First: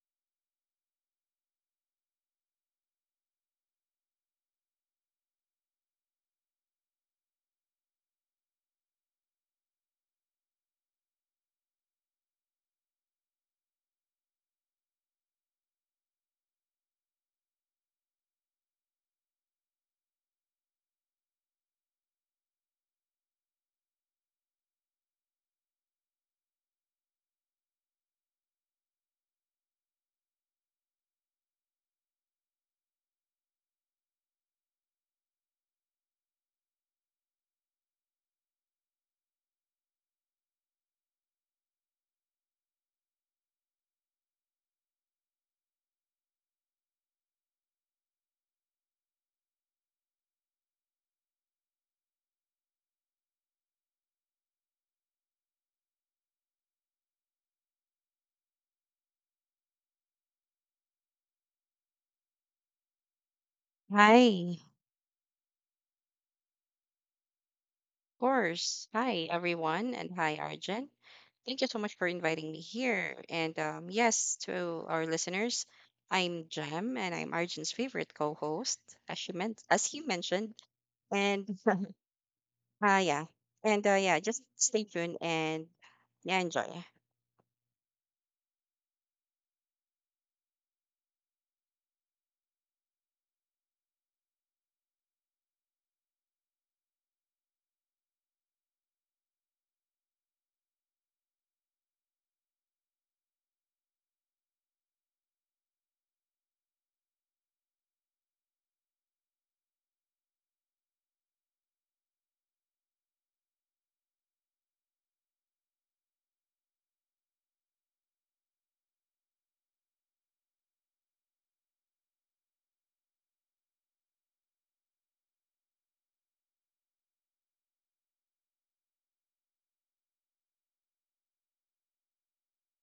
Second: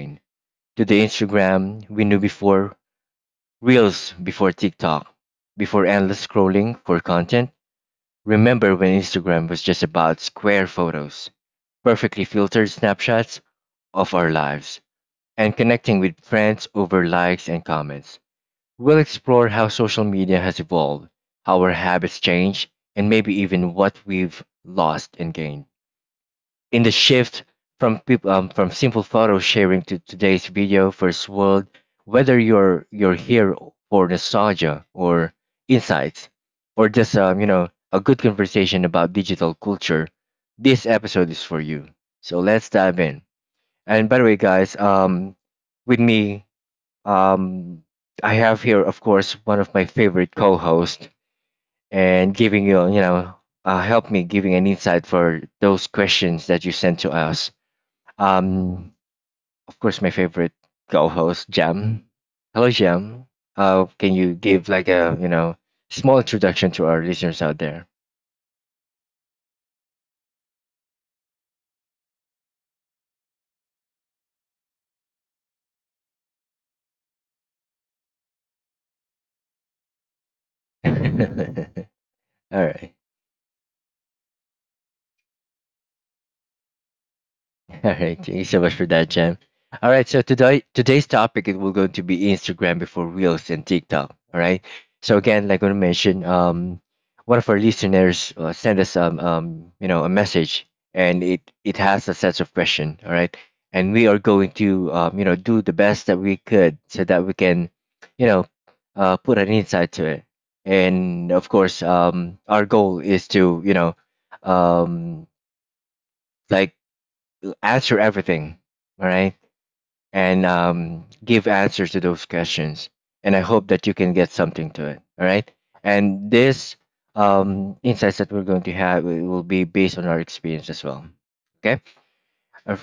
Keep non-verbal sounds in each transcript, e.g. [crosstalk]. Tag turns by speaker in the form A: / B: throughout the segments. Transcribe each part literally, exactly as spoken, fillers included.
A: lane to the Instagram we knew before, Reels before TikTok, before endless scrolling for content. Remember when Instagram was just about square photos, perfectly filtered snapshots of our lives, and connecting with friends over likes and comments. We'll explore how social media has evolved, how our habits change, and maybe even what we've lost and gained. In the shift from peop- um, from simple photo sharing to today's video first world, whether you're you're here for nostalgia or insights, or just um, you know a good conversation about digital culture, this episode is for you. So let's dive in. And by the way, guys, um, with me um, I have here, of course, one of my favorite co-hosts, and giving you, you know, uh, help me giving an insight for those questions that you sent to us. Um, of course, my favorite co-host, Jam. Hello, Jam. Uh, can you
B: Hi, of
A: give like a, you know, small introduction to our listeners out there?
B: course. Hi, everyone, and hi, Arjun. Thank you so much for inviting me here. And um, yes, to our listeners, I'm Jem, and I'm Arjun's favorite co-host, as she meant, as he mentioned. And [laughs]
A: [laughs] All right.
B: uh, yeah, and uh, yeah, just stay tuned and yeah, enjoy.
A: [laughs] All right, thank you so much for that, Jam. All right, so today today's topic it will going to be Instagram before Reels and TikTok. All right, so again, like I mentioned, um, one of our listeners uh, sent us um, um, you know, a message, and it it has a set of question. All right, and we are going to um, you know, do the best that we could so that we can, you know, uh, put an insight to it. And of course, um, our goal is to you know, um, like answer everything, all right, and um, give answers to those questions, and I hope that you can get something to it, all right. And this um, insights that we're going to have, it will be based on our experience as well. Okay. Uh,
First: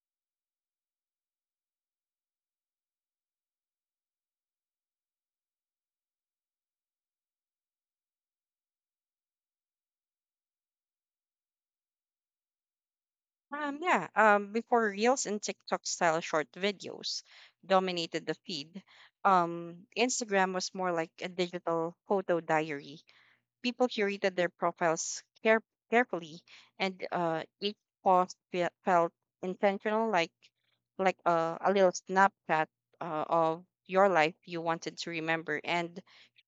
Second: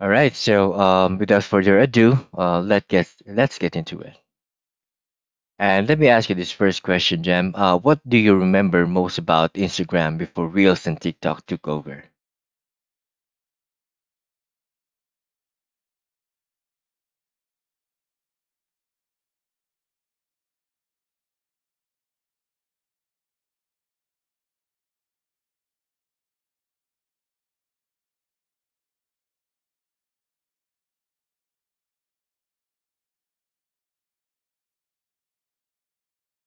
A: all right, so um, without further ado, uh, let get let's get into it. And let me ask you this first question, Jam. Uh, what do you remember most about Instagram before Reels and TikTok took over?
B: Um, yeah. Um, before Reels and TikTok style short videos dominated the feed, um, Instagram was more like a digital photo diary. People curated their profiles care- carefully, and uh, each post fe- felt intentional, like like uh, a little snapshot uh, of your life you wanted to remember and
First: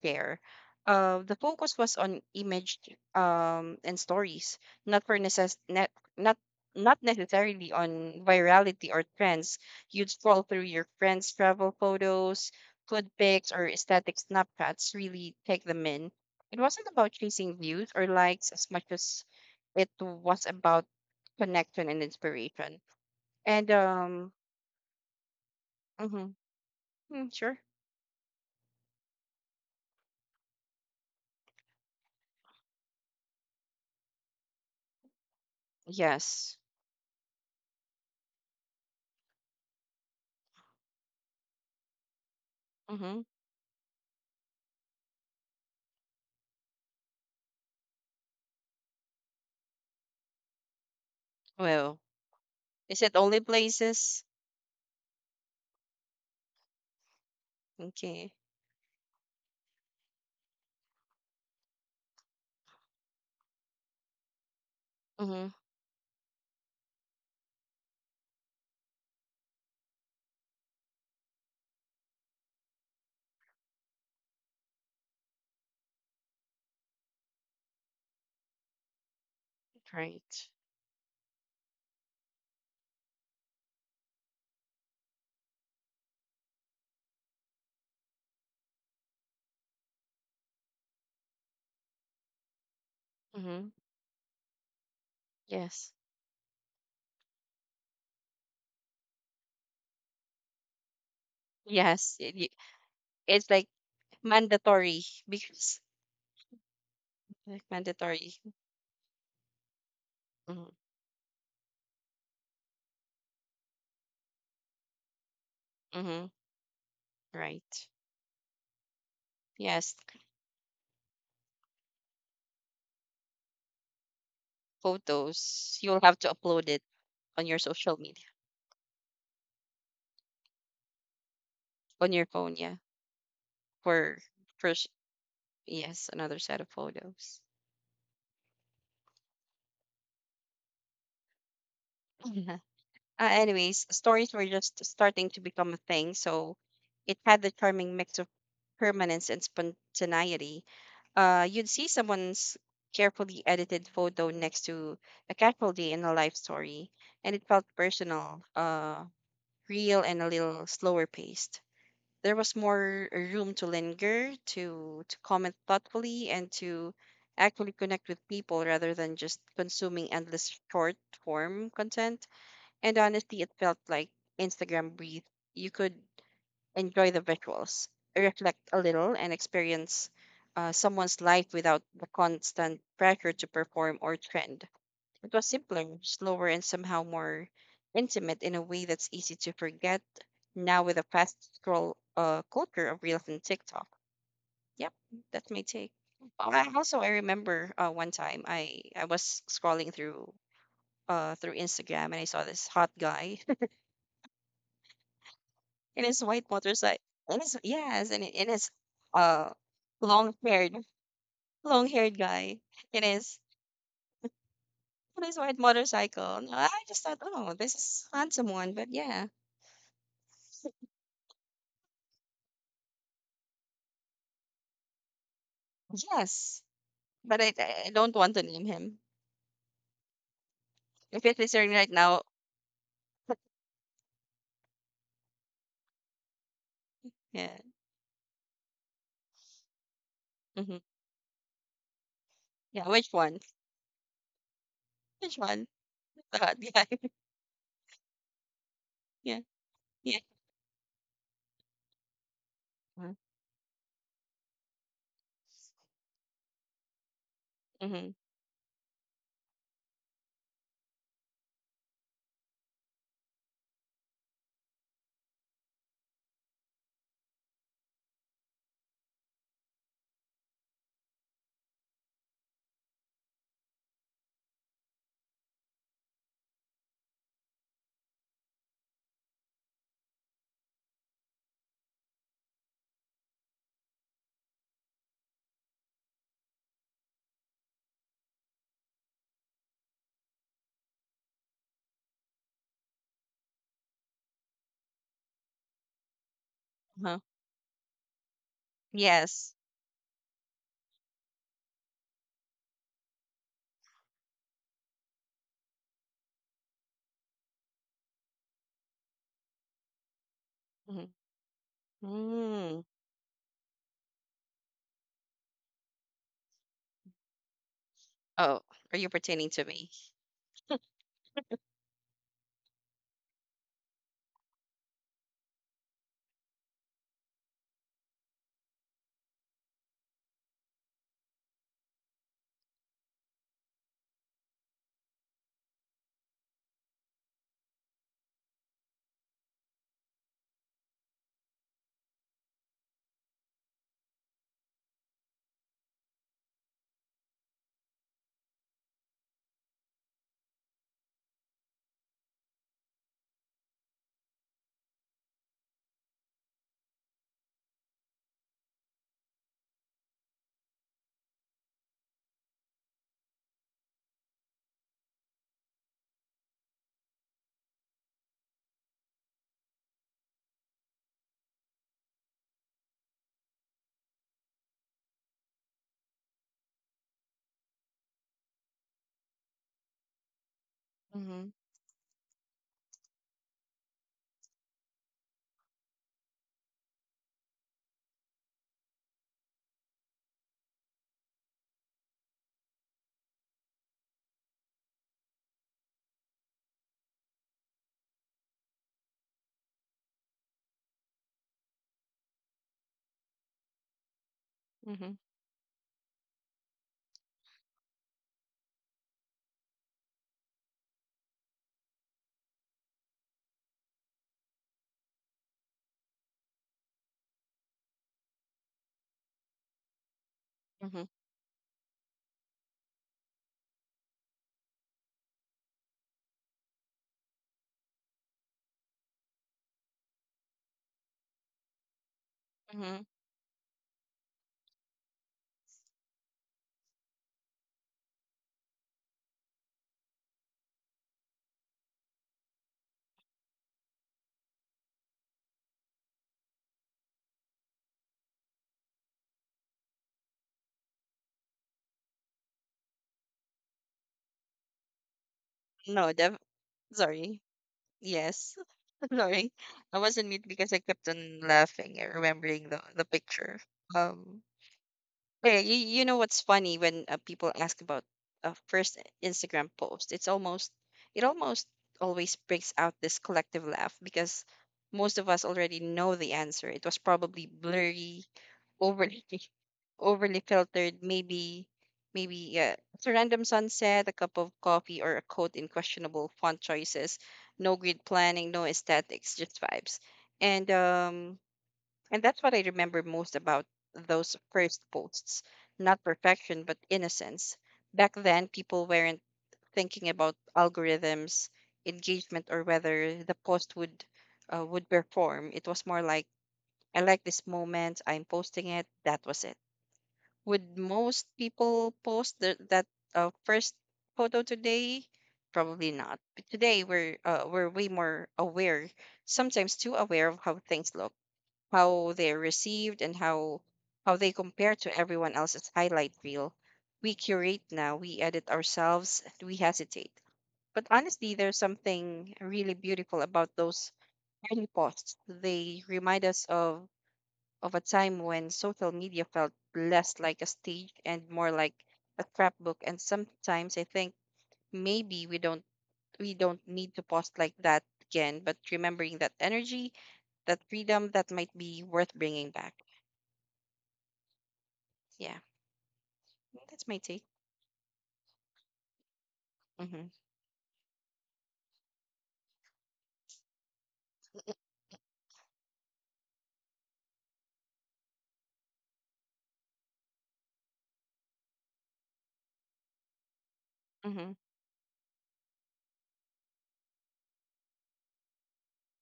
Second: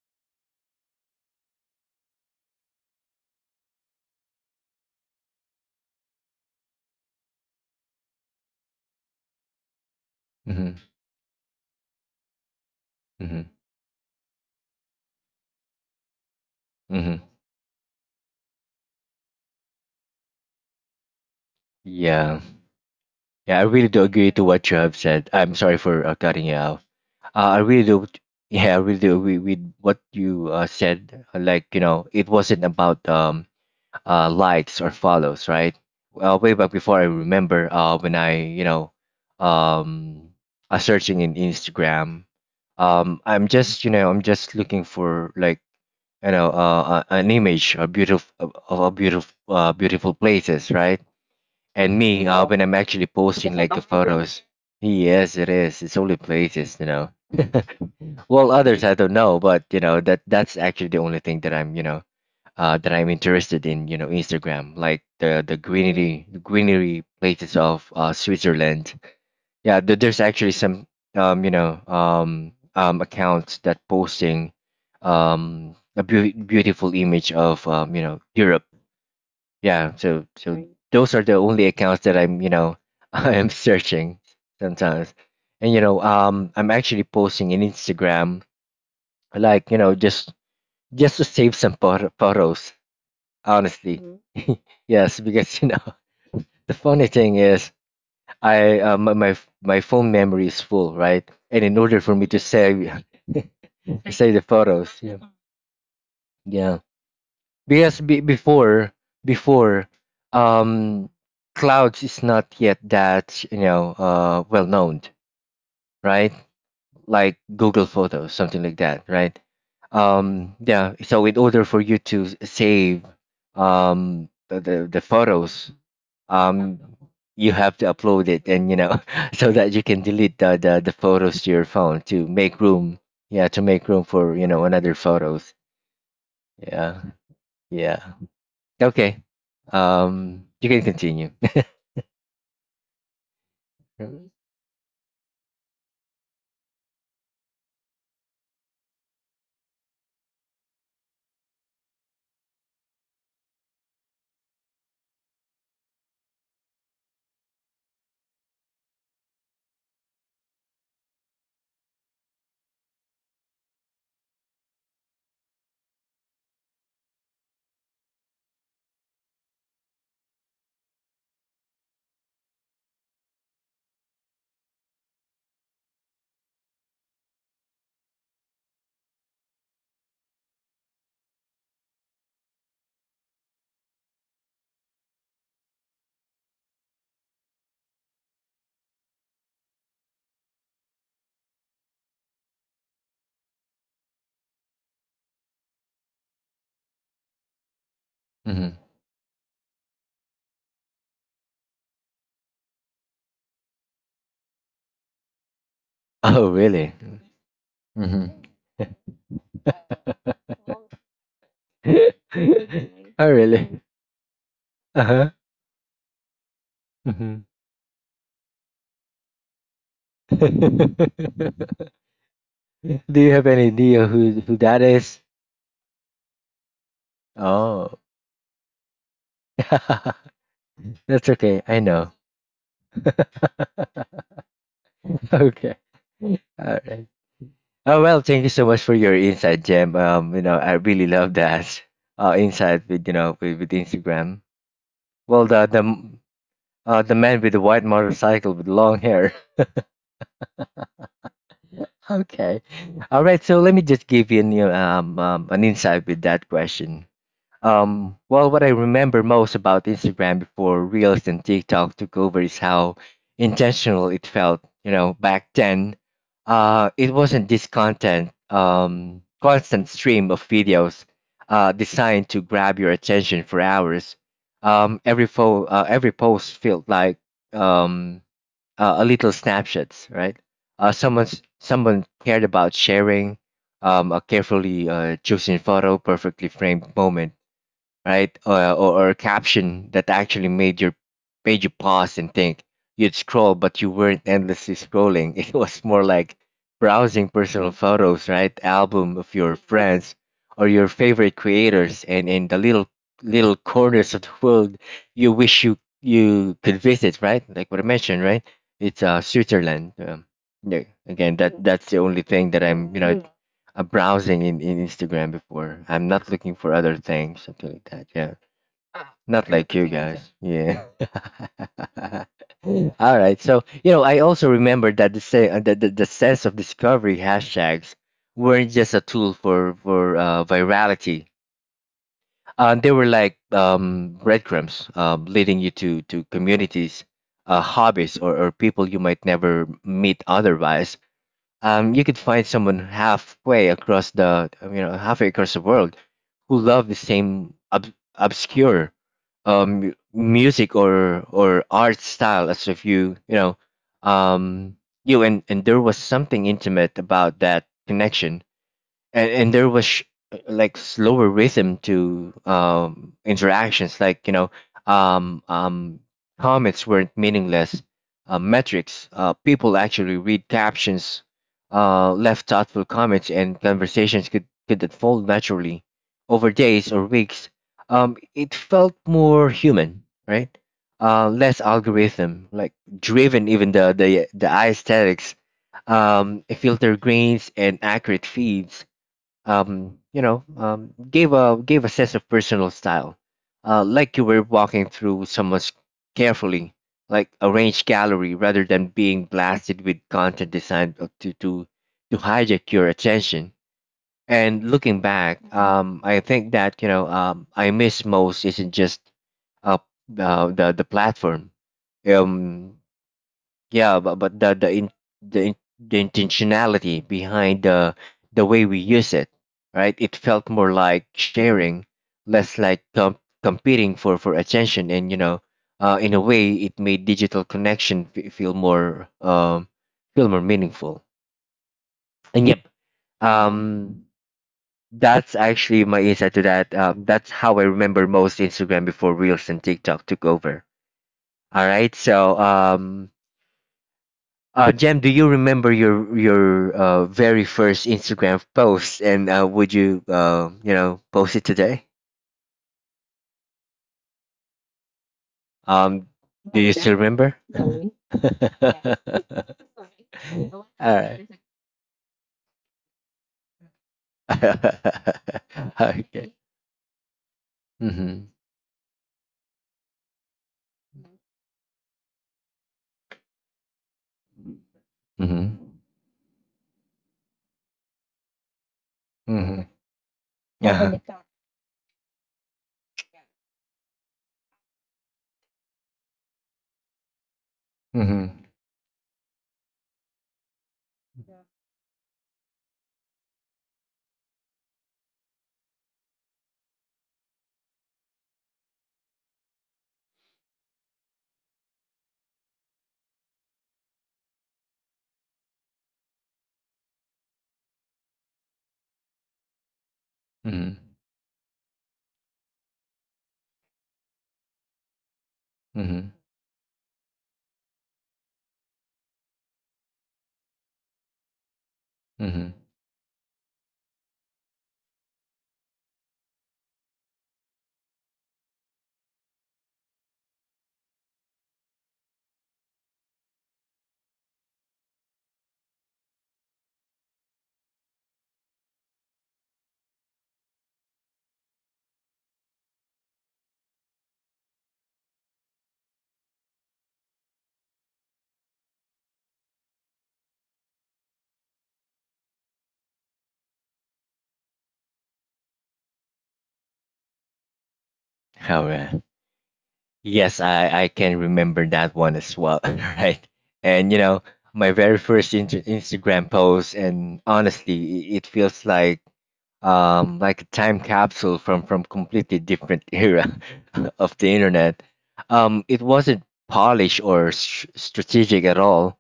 B: share. Uh, the focus was on image um, and stories, not for necess- net, not not necessarily on virality or trends. You'd scroll through
A: Mm-hmm.
B: your friends' travel photos, food
A: Mm-hmm.
B: pics, or aesthetic snapshots, really take them in. It wasn't about
A: Mm-hmm.
B: chasing views or likes as much as it was about connection and
A: Yeah.
B: inspiration.
A: Yeah, I
B: And
A: really do
B: um,
A: agree to what you have said. I'm sorry for uh,
B: Mhm.
A: cutting you off.
B: Mm, sure.
A: Uh, I really do. [laughs] Yeah, I really do agree with what you uh, said. Like you know, it wasn't about um uh likes or follows, right? Well, way
B: Yes.
A: back before, I remember uh when I you know um uh, searching in Instagram,
B: Mm-hmm.
A: um I'm just you know I'm just looking for like you know uh, uh, an image of beautiful of, of beautiful uh, beautiful places, right? And
B: Well,
A: me, uh, when I'm
B: is
A: actually
B: it only
A: posting like the
B: places?
A: photos. Yes, it is. It's only places, you know. [laughs]
B: Okay.
A: Well, others I don't know, but you know that that's actually the only thing that I'm, you know, uh, that I'm interested in. You know, Instagram, like the
B: Mm-hmm.
A: the greenery, the greenery places of uh, Switzerland. Yeah, th- there's actually some, um, you know, um, um, accounts that posting, um, a beau- beautiful image of, um, you know, Europe. Yeah, so
B: Right.
A: so those are the only accounts that I'm, you know [laughs] I am searching sometimes. And you know, um I'm actually posting in Instagram, like you know, just just to save some photo- photos
B: Mm-hmm.
A: honestly. Mhm. [laughs] Yes, because you know,
B: Yes,
A: [laughs] the funny thing is, I uh, my, my f- my phone memory is full, right, and in order for
B: yes.
A: me
B: It,
A: to
B: y-
A: save [laughs]
B: it's like
A: save the photos,
B: mandatory.
A: yeah,
B: Because
A: yeah.
B: like
A: Because be-
B: mandatory.
A: before, before
B: Mm-hmm.
A: um clouds is not yet that you know, uh well known,
B: Mm-hmm.
A: right, like Google
B: Right.
A: Photos, something like that, right.
B: Yes,
A: Um, yeah, so in order for you to s- save um the the, the photos,
B: photos. You'll have to upload
A: um
B: it on
A: you
B: your
A: have to
B: social media
A: upload it, and you know, [laughs] so that you can delete the, the the photos to your phone
B: on your
A: to
B: phone.
A: make
B: Yeah,
A: room. Yeah, to make room
B: for
A: for you know
B: for
A: another photos.
B: yes, another set of
A: Yeah.
B: photos.
A: Yeah. Okay. Um, you can continue. [laughs]
B: Mhm. Uh, anyways, stories were just starting to become a thing, so it had the charming mix of permanence and spontaneity. Uh, you'd see someone's carefully edited photo next to a casual day in a life story, and it felt personal, uh, real, and a little slower paced. There was more room to linger, to to comment thoughtfully, and to actually connect with people rather than just consuming endless short form content. And honestly, it felt like Instagram breathed. You could enjoy the visuals, reflect a little, and experience uh, someone's life without the constant pressure to perform or trend. It was simpler, slower, and somehow more intimate in a way that's easy to forget now with a fast scroll uh, culture of Reels and TikTok. Yep, that's my take. Well, I also I remember uh, one time
A: Mhm.
B: I I was scrolling through uh through Instagram and I saw this hot guy [laughs] in his white
A: Oh, really?
B: motorcycle and his yes, and
A: Mm-hmm.
B: in his uh long haired long haired guy in
A: [laughs] Oh,
B: his
A: really? Uh
B: on
A: huh.
B: his white motorcycle. And I just thought,
A: Hmm.
B: oh, this is handsome one, but yeah,
A: [laughs] Do you have any idea who who that is?
B: yes. But I, I
A: Oh,
B: don't want to name him.
A: [laughs]
B: If
A: that's
B: he's
A: okay.
B: listening
A: I
B: right
A: know.
B: now,
A: [laughs] Okay. All right.
B: yeah.
A: Oh well, thank you so much for your insight, Jem. Um, you know, I
B: Hmm.
A: really love that uh
B: Yeah,
A: insight with
B: which
A: you know
B: one?
A: with, with Instagram.
B: Which
A: Well, the
B: one?
A: the m-
B: [laughs] The hot guy.
A: uh, the
B: [laughs]
A: man with the white motorcycle with long hair.
B: Yeah.
A: [laughs]
B: Yeah.
A: Okay. All right. So let me just give you an, you know, um, um, an insight with that question.
B: Mm-hmm.
A: Um, well, what I remember most about Instagram before Reels and TikTok took over is how intentional it felt. You know, back then, uh, it wasn't this content, um, constant stream of videos, uh, designed to grab your attention for hours. Um, every fo- uh, every post felt like um uh, a little snapshots, right? Uh, someone's someone cared about sharing um, a carefully uh, chosen photo, perfectly framed moment, right? Uh, or, or a caption that actually made your made you pause and think. You'd scroll, but you weren't endlessly scrolling. [laughs] It was more like
B: Uh-huh.
A: browsing personal photos, right? Album of
B: Yes.
A: your friends or your favorite creators, and in the little little corners of the world you wish you you could visit, right? Like what I mentioned, right? It's uh Switzerland. Um, yeah,
B: Mm-hmm.
A: again, that that's the only thing that
B: Mm.
A: I'm you know uh, browsing in, in Instagram before. I'm not looking for other things, something like that. Yeah.
B: Oh, are you
A: Not
B: pertaining to
A: like you
B: me?
A: guys. Yeah. [laughs] All right. So, you know, I also remember that the, say, uh, the, the, the sense of discovery hashtags weren't just a tool for, for uh, virality. Uh, they were like um, breadcrumbs um, leading you to, to communities, uh, hobbies, or, or people you might never meet otherwise. Um, you could find someone halfway across the um, you know halfway across the world who love the same ob- obscure um, mu- music or or art style as if you you know, um, you, and and there was something intimate about that connection. and, and there was sh- like slower rhythm to um interactions, like you know, um um comments weren't meaningless uh, metrics. Uh, people actually read captions, uh left thoughtful comments, and conversations could could unfold naturally over days or weeks. Um, it felt more human, right? Uh,
B: Mm-hmm.
A: less algorithm like driven. Even the the the aesthetics, um filter grains and accurate feeds, um, you know, um, gave a gave a sense of personal style, uh, like you were walking through someone's carefully, like, arranged gallery, rather than being blasted with content designed uh, to to to hijack your attention. And looking
B: Mm-hmm.
A: back, Mhm, um, I think that you know, um, I miss most isn't just uh, uh the the platform. Um, yeah, but, but the the in, the in, the intentionality behind the the way we use it, right. It felt more
B: Mm-hmm.
A: like sharing, less like com- competing for for attention, and you know, uh, in a way it made digital connection f- feel more um feel more meaningful. And yep,
B: Mm-hmm.
A: um that's actually my insight to that. Uh, that's how I remember most Instagram before Reels and TikTok took over. All right, so um uh, Jem, do you remember your your uh, very first Instagram post, and uh, would you uh, you know post it today? Um,
B: No, def-
A: do you still remember?
B: sorry. Yes.
A: [laughs]
B: [laughs]
A: All
B: Sorry. I wasn't mute because I kept
A: right.
B: on laughing and remembering the, the picture. Um. Hey, you,
A: [laughs]
B: you know
A: Okay.
B: what's funny when uh, people ask about
A: Mhm.
B: a first Instagram post? It's almost, it almost always brings out this collective laugh because most of us
A: Mhm.
B: already know the answer. It was probably blurry, overly [laughs]
A: Mhm.
B: overly
A: Uh-huh.
B: filtered, maybe, maybe uh, it's a random sunset, a cup of coffee, or a quote in questionable font choices. No grid
A: Mhm.
B: planning, no aesthetics, just vibes. And um and that's what I remember most about those first posts. Not perfection, but innocence. Back then, people weren't thinking about algorithms, engagement, or whether the post would uh, would perform. It was more like, I like this moment, I'm posting it, that was it.
A: Mhm.
B: Would most people post the, that uh, first photo today? Probably
A: Mhm.
B: not. But today, we're, uh, we're way more aware, sometimes too aware of how things look, how they're
A: Mhm.
B: received, and how how they compare to everyone else's highlight reel. We curate now, we edit ourselves, we hesitate. But honestly, there's something really beautiful about those early posts. They remind us of of a time when social media felt less like a stage and more like a scrapbook. And sometimes I think maybe we don't we don't need to post like that again, but remembering that energy, that freedom, that might be worth bringing back. Yeah. That's my take.
A: All right.
B: Mm-hmm.
A: Yes, I, I can remember that one as well, [laughs] right? And you know, my very first inter- Instagram post, and honestly, i- it feels like um like a time capsule from from completely different [laughs] era of the
B: Mm-hmm.
A: internet. Um, it wasn't polished or s strategic at all.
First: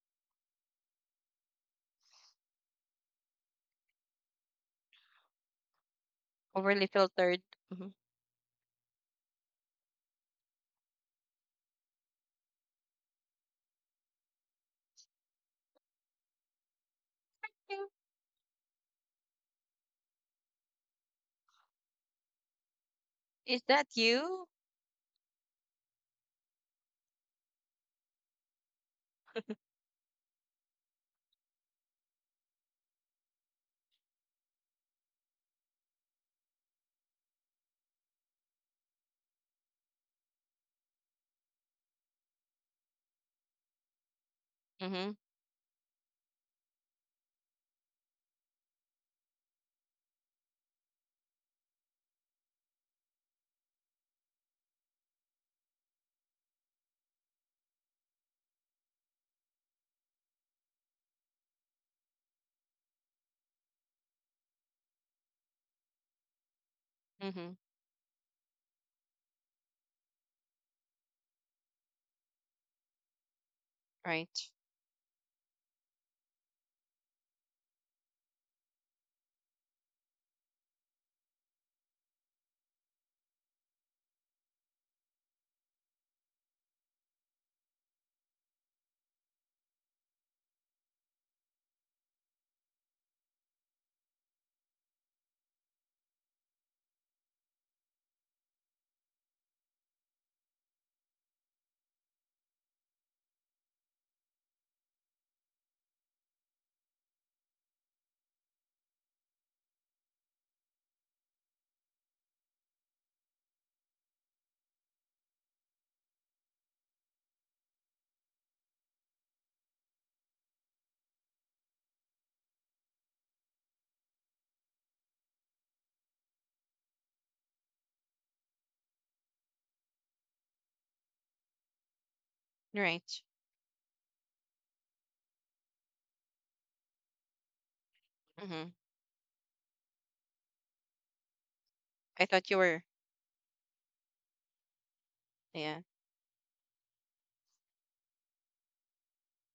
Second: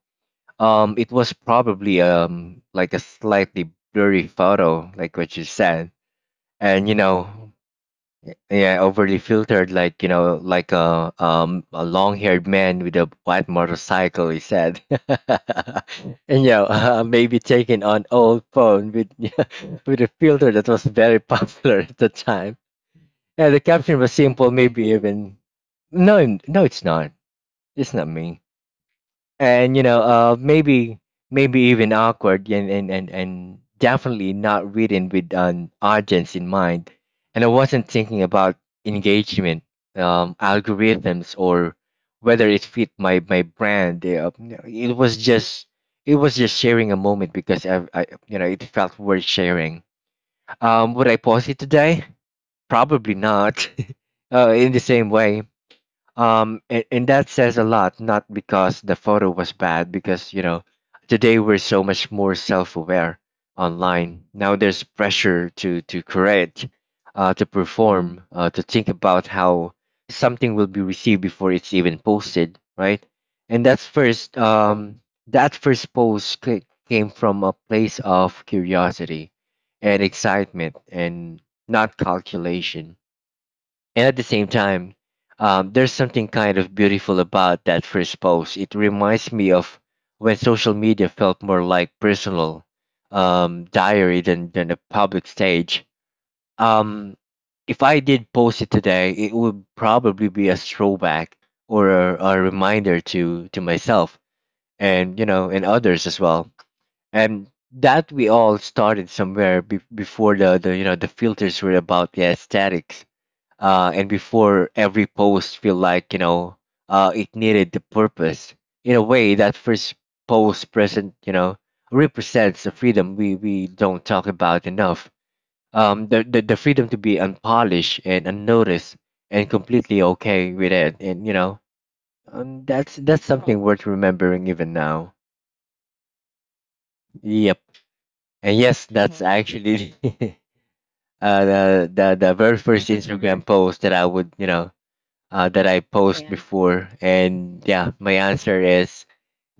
A: Um, it was probably um like a slightly blurry photo, like what you said,
B: Overly
A: and you know.
B: filtered. Mm-hmm.
A: Yeah, overly filtered, like you know, like a um a long-haired man with a white motorcycle. He said, [laughs] and yeah, uh, [laughs] maybe
B: Yeah.
A: taking on old phone with [laughs] with a filter that was very [laughs] popular at the time. And the
B: Is that
A: caption was
B: you?
A: simple, maybe even no, no, it's not. It's not me and you know uh maybe maybe even awkward and and and, and definitely not written with an audience in mind, and I wasn't thinking about engagement, um algorithms, or whether it fit my my brand. Uh, no, it
B: Mm-hmm.
A: was just it was just sharing a moment because I, I you know it felt worth sharing. Um would I post it today? Probably not [laughs] uh in the same way. Um and, and that says a lot, not because the photo was bad, because you know today we're so much more self-aware online. Now there's pressure to to create, uh, to
B: Mm-hmm.
A: perform, uh, to think about how something will be received before it's even posted, right? and that's first
B: Right.
A: um that first post ca- came from a place of curiosity and excitement, and not calculation. And at the same time, um, there's something kind of beautiful about that first post. It reminds me of when social media felt more like personal um, diary than, than a public stage. Um, if I did post it today, it would probably be a throwback, or a, a reminder to, to myself and you know and others as well. And that we all started somewhere be- before the, the you know the filters were about the aesthetics, uh, and before every post feel like, you know uh, it needed the purpose. In a way, that first post present you know represents the freedom we, we don't talk about enough, um, the, the, the freedom to be unpolished and unnoticed and completely okay with it. And you know um, That's that's
B: Right.
A: something worth remembering even now. Yep. And
B: Mm-hmm.
A: yes, that's actually [laughs] uh, the, the
B: I
A: the
B: thought
A: very
B: you
A: first
B: were.
A: Instagram post that I would, you know uh, that I
B: Yeah.
A: posed before. And yeah, my answer is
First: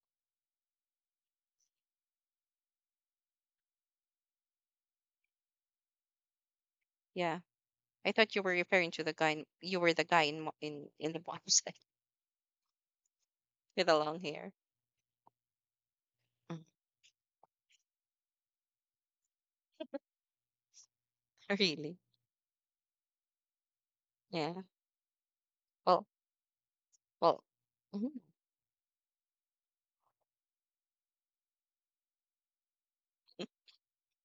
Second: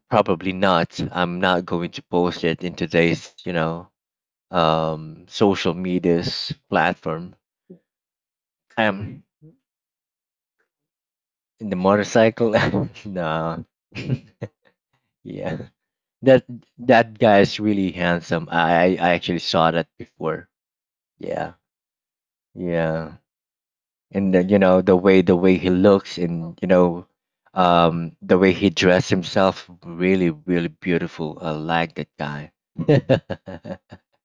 A: probably not. I'm not going to post it in today's, you know, um, social media's platform.
B: Yeah. I thought you were referring to the
A: Um,
B: guy. In, you were the guy in mo- in in the bottom [laughs]
A: in the
B: side
A: motorcycle, [laughs] no,
B: with the long hair.
A: [laughs] yeah, that
B: Mm.
A: that guy is really handsome. I I I actually saw that before. Yeah,
B: [laughs] Really?
A: yeah. And the, you
B: Yeah.
A: know the way the way he
B: Well.
A: looks, and you know
B: Well. Hmm.
A: um the way he dressed himself, really, really beautiful. I like that guy. [laughs]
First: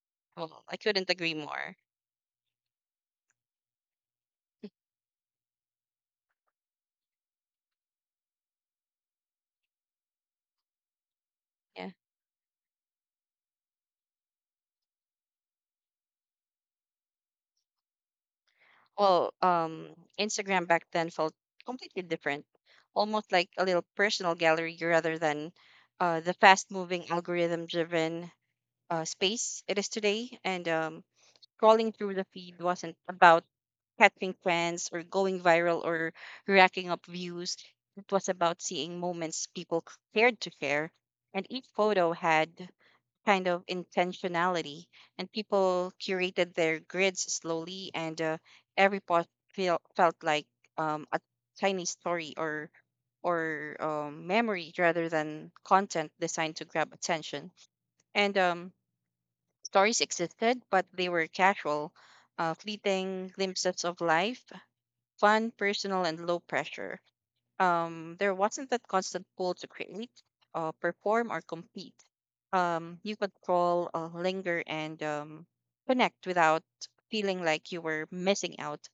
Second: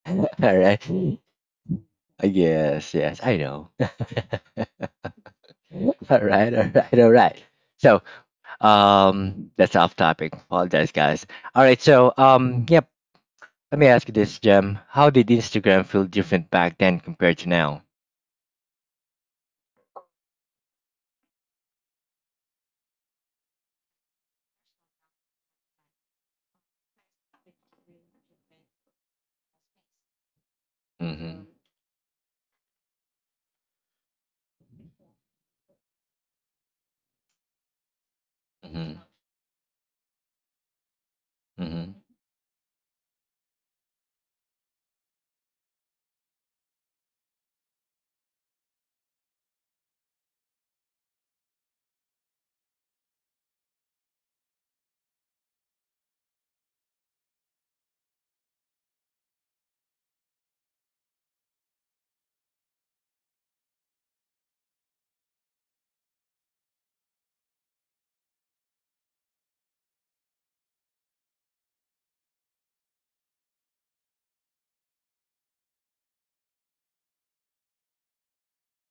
A: All
B: Well. I
A: right.
B: couldn't agree more.
A: Yes, yes, I know. [laughs] All right, all right, all right. So, um that's off topic, apologize guys. All right,
B: Yeah.
A: so, um yep, let me ask you this, Jem. How did Instagram feel different back then compared to now?
B: Well, um, Instagram back then felt completely different, almost like a little personal gallery rather than uh, the fast moving algorithm driven uh, space it is today. And um,
A: Mm-hmm.
B: scrolling through the feed wasn't about catching trends or going viral or racking up views. It was about seeing
A: Mm-hmm.
B: moments people c- cared to share. And each
A: Mm-hmm.
B: photo had kind of intentionality, and people curated their grids slowly, and uh, every post feel, felt like um, a tiny story or, or um, memory rather than content designed to grab attention. And um, Stories existed, but they were casual, uh, fleeting glimpses of life, fun, personal, and low pressure um, There wasn't that constant pull to create, uh, perform, or compete. Um, you could crawl, uh, linger, and um, connect without feeling like you were missing out.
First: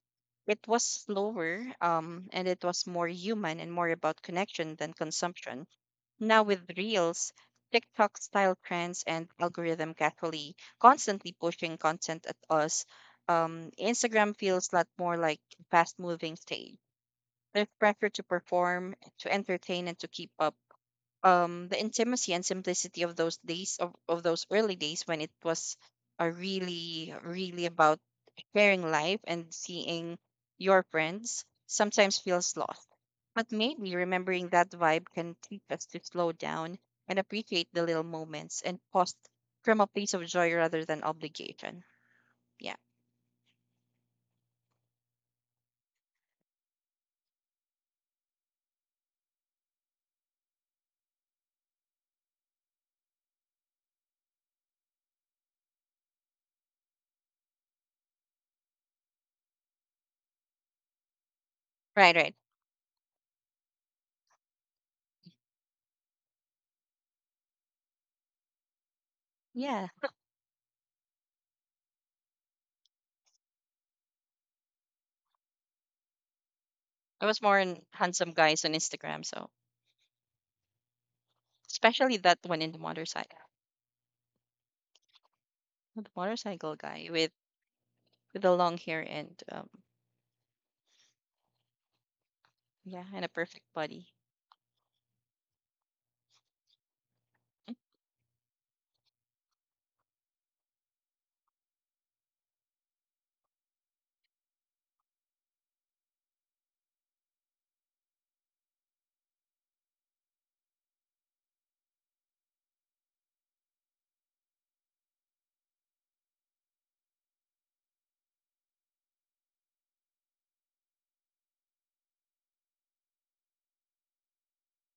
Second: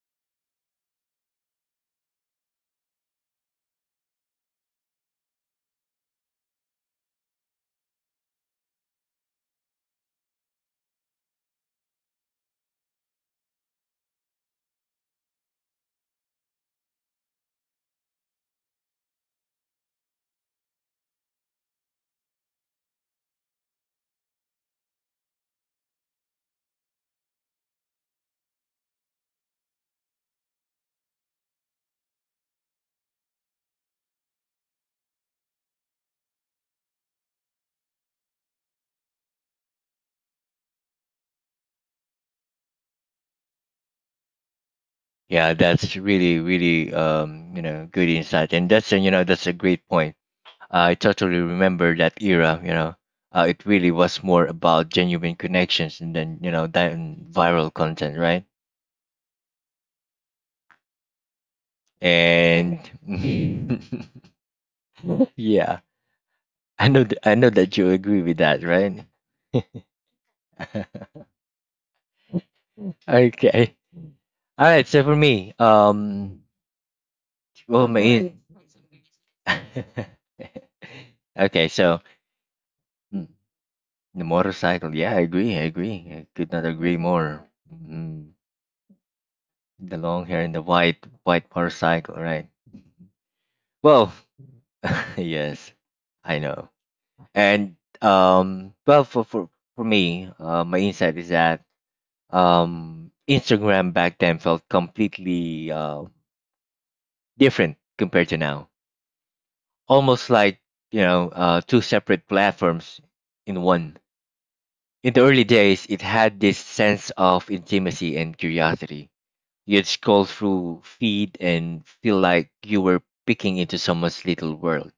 B: It was slower, um, and it was more human and more about connection than consumption. Now with Reels, TikTok style trends and algorithm casually constantly pushing content at us, um, Instagram feels a lot more like fast moving stage. There's pressure to perform, to entertain, and to keep up. Um, the intimacy and simplicity of those days of, of those early days, when it was uh, really, really about sharing life and seeing your friends, sometimes feels lost. But maybe remembering that vibe can teach us to slow down and appreciate the little moments and post from a place of joy rather than obligation. Yeah.
A: Yeah, that's really, really, um, you know, good insight, and that's a, you know, that's a great point. I totally remember that era. You know, uh, it really was more about genuine connections, and then, you know, than viral content, right?
B: Right, right.
A: And [laughs] yeah, I know, th- I know that you agree with that, right?
B: Yeah.
A: [laughs] Okay, all right. So for me, um,
B: I was more in
A: well, my.
B: handsome guys on Instagram, so
A: [laughs] Okay, so.
B: especially that one in the
A: Hmm,
B: motorcycle,
A: the motorcycle. Yeah, I agree. I agree.
B: the
A: I could not
B: motorcycle
A: agree
B: guy with
A: more. Mm,
B: with the long hair, and um,
A: the long hair and the white white motorcycle, right?
B: yeah, and a perfect body.
A: Well, [laughs] yes, I know. And um, well, for for for me, uh, my insight is that, um, Instagram back then felt completely uh different compared to now. Almost like, you know, uh, two separate platforms in one. In the early days, it had this sense of intimacy and curiosity. You'd scroll through feed and feel like you were peeking into someone's little world,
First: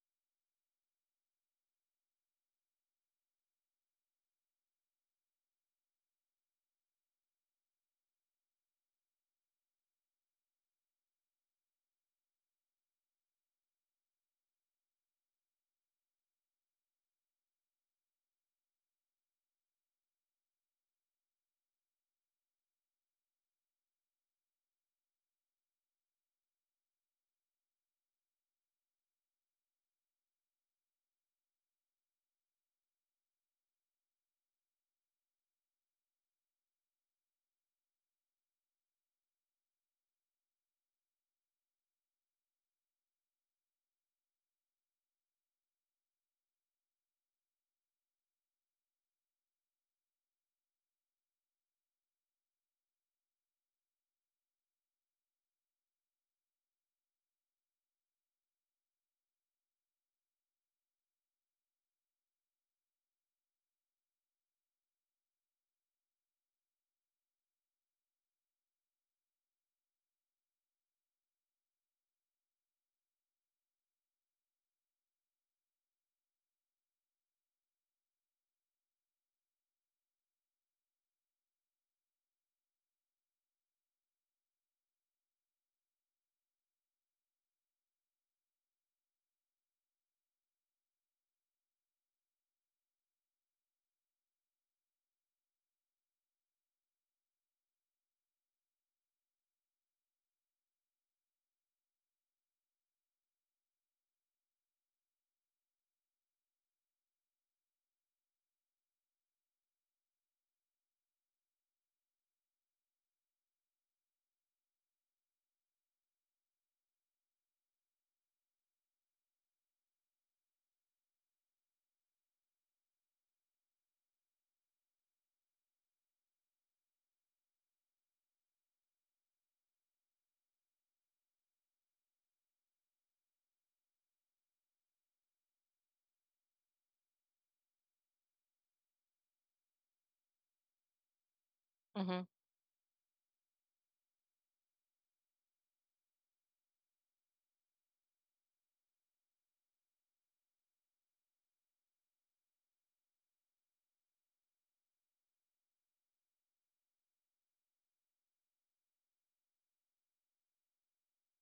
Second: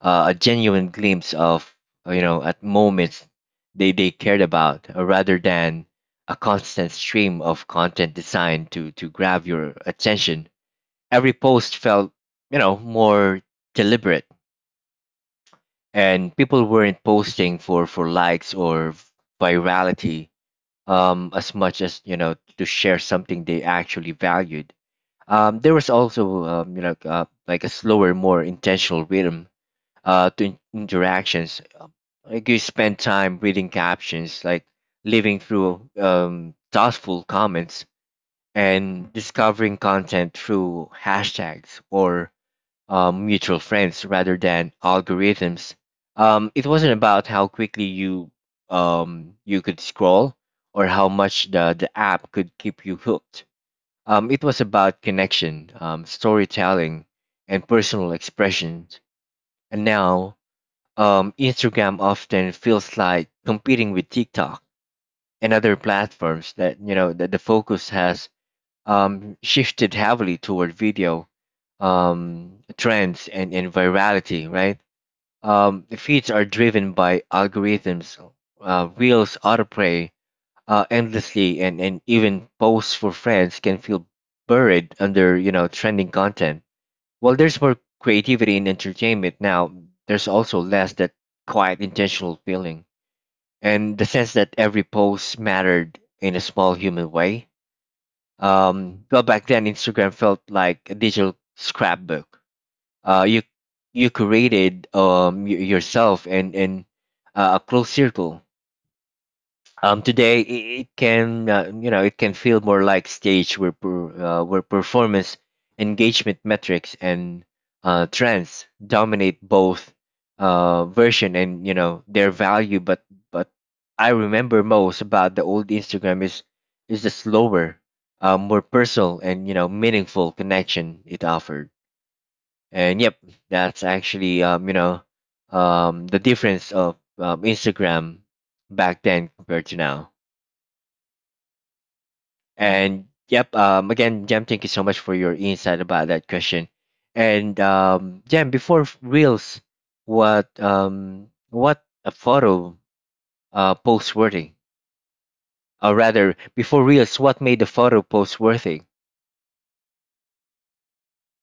A: uh, a genuine glimpse of, uh, you know at moments they they cared about, uh, rather than a constant stream of content designed to to grab your attention. Every post felt, you know more deliberate, and people weren't posting for for likes or virality, um as much as, you know to share something they actually valued. Um, there was also, um, you know uh, like a slower, more intentional rhythm, uh, to in- interactions. Um, Like you spend time reading captions, like living through, um, thoughtful comments, and discovering content through hashtags or, um, mutual friends rather than algorithms. Um, it wasn't about how quickly you um, you could scroll, or how much the, the app could keep you hooked. Um, it was about connection, um, storytelling, and personal expression. And now, um, Instagram often feels like competing with TikTok and other platforms, that you know that the focus has, um, shifted heavily toward video, um, trends, and, and virality. Right, um, the feeds are driven by algorithms, uh, reels, autoplay, uh, endlessly, and and even posts for friends can feel buried under you know trending content. While there's more creativity in entertainment now, there's also less that quiet intentional feeling, and the sense that every post mattered in a small human way. Um, well, back then Instagram felt like a digital scrapbook. Uh, you you created, um y- yourself, and and uh, a close circle. Um, today, i- it can, uh, you know it can feel more like stage where per, uh, where performance, engagement metrics, and, uh, trends dominate both, uh, version and, you know their value. But but I remember most about the old Instagram is is the slower, uh, more personal, and you know meaningful connection it offered. And yep, that's actually, um, you know um, the difference of, um, Instagram back then compared to now.
B: Mm-hmm.
A: And yep, um, again, Jam, thank you so much for your insight about that question. And um, Jam, before f- reels, what um, what a photo, uh, post worthy, or rather, before reels, what made the photo post worthy?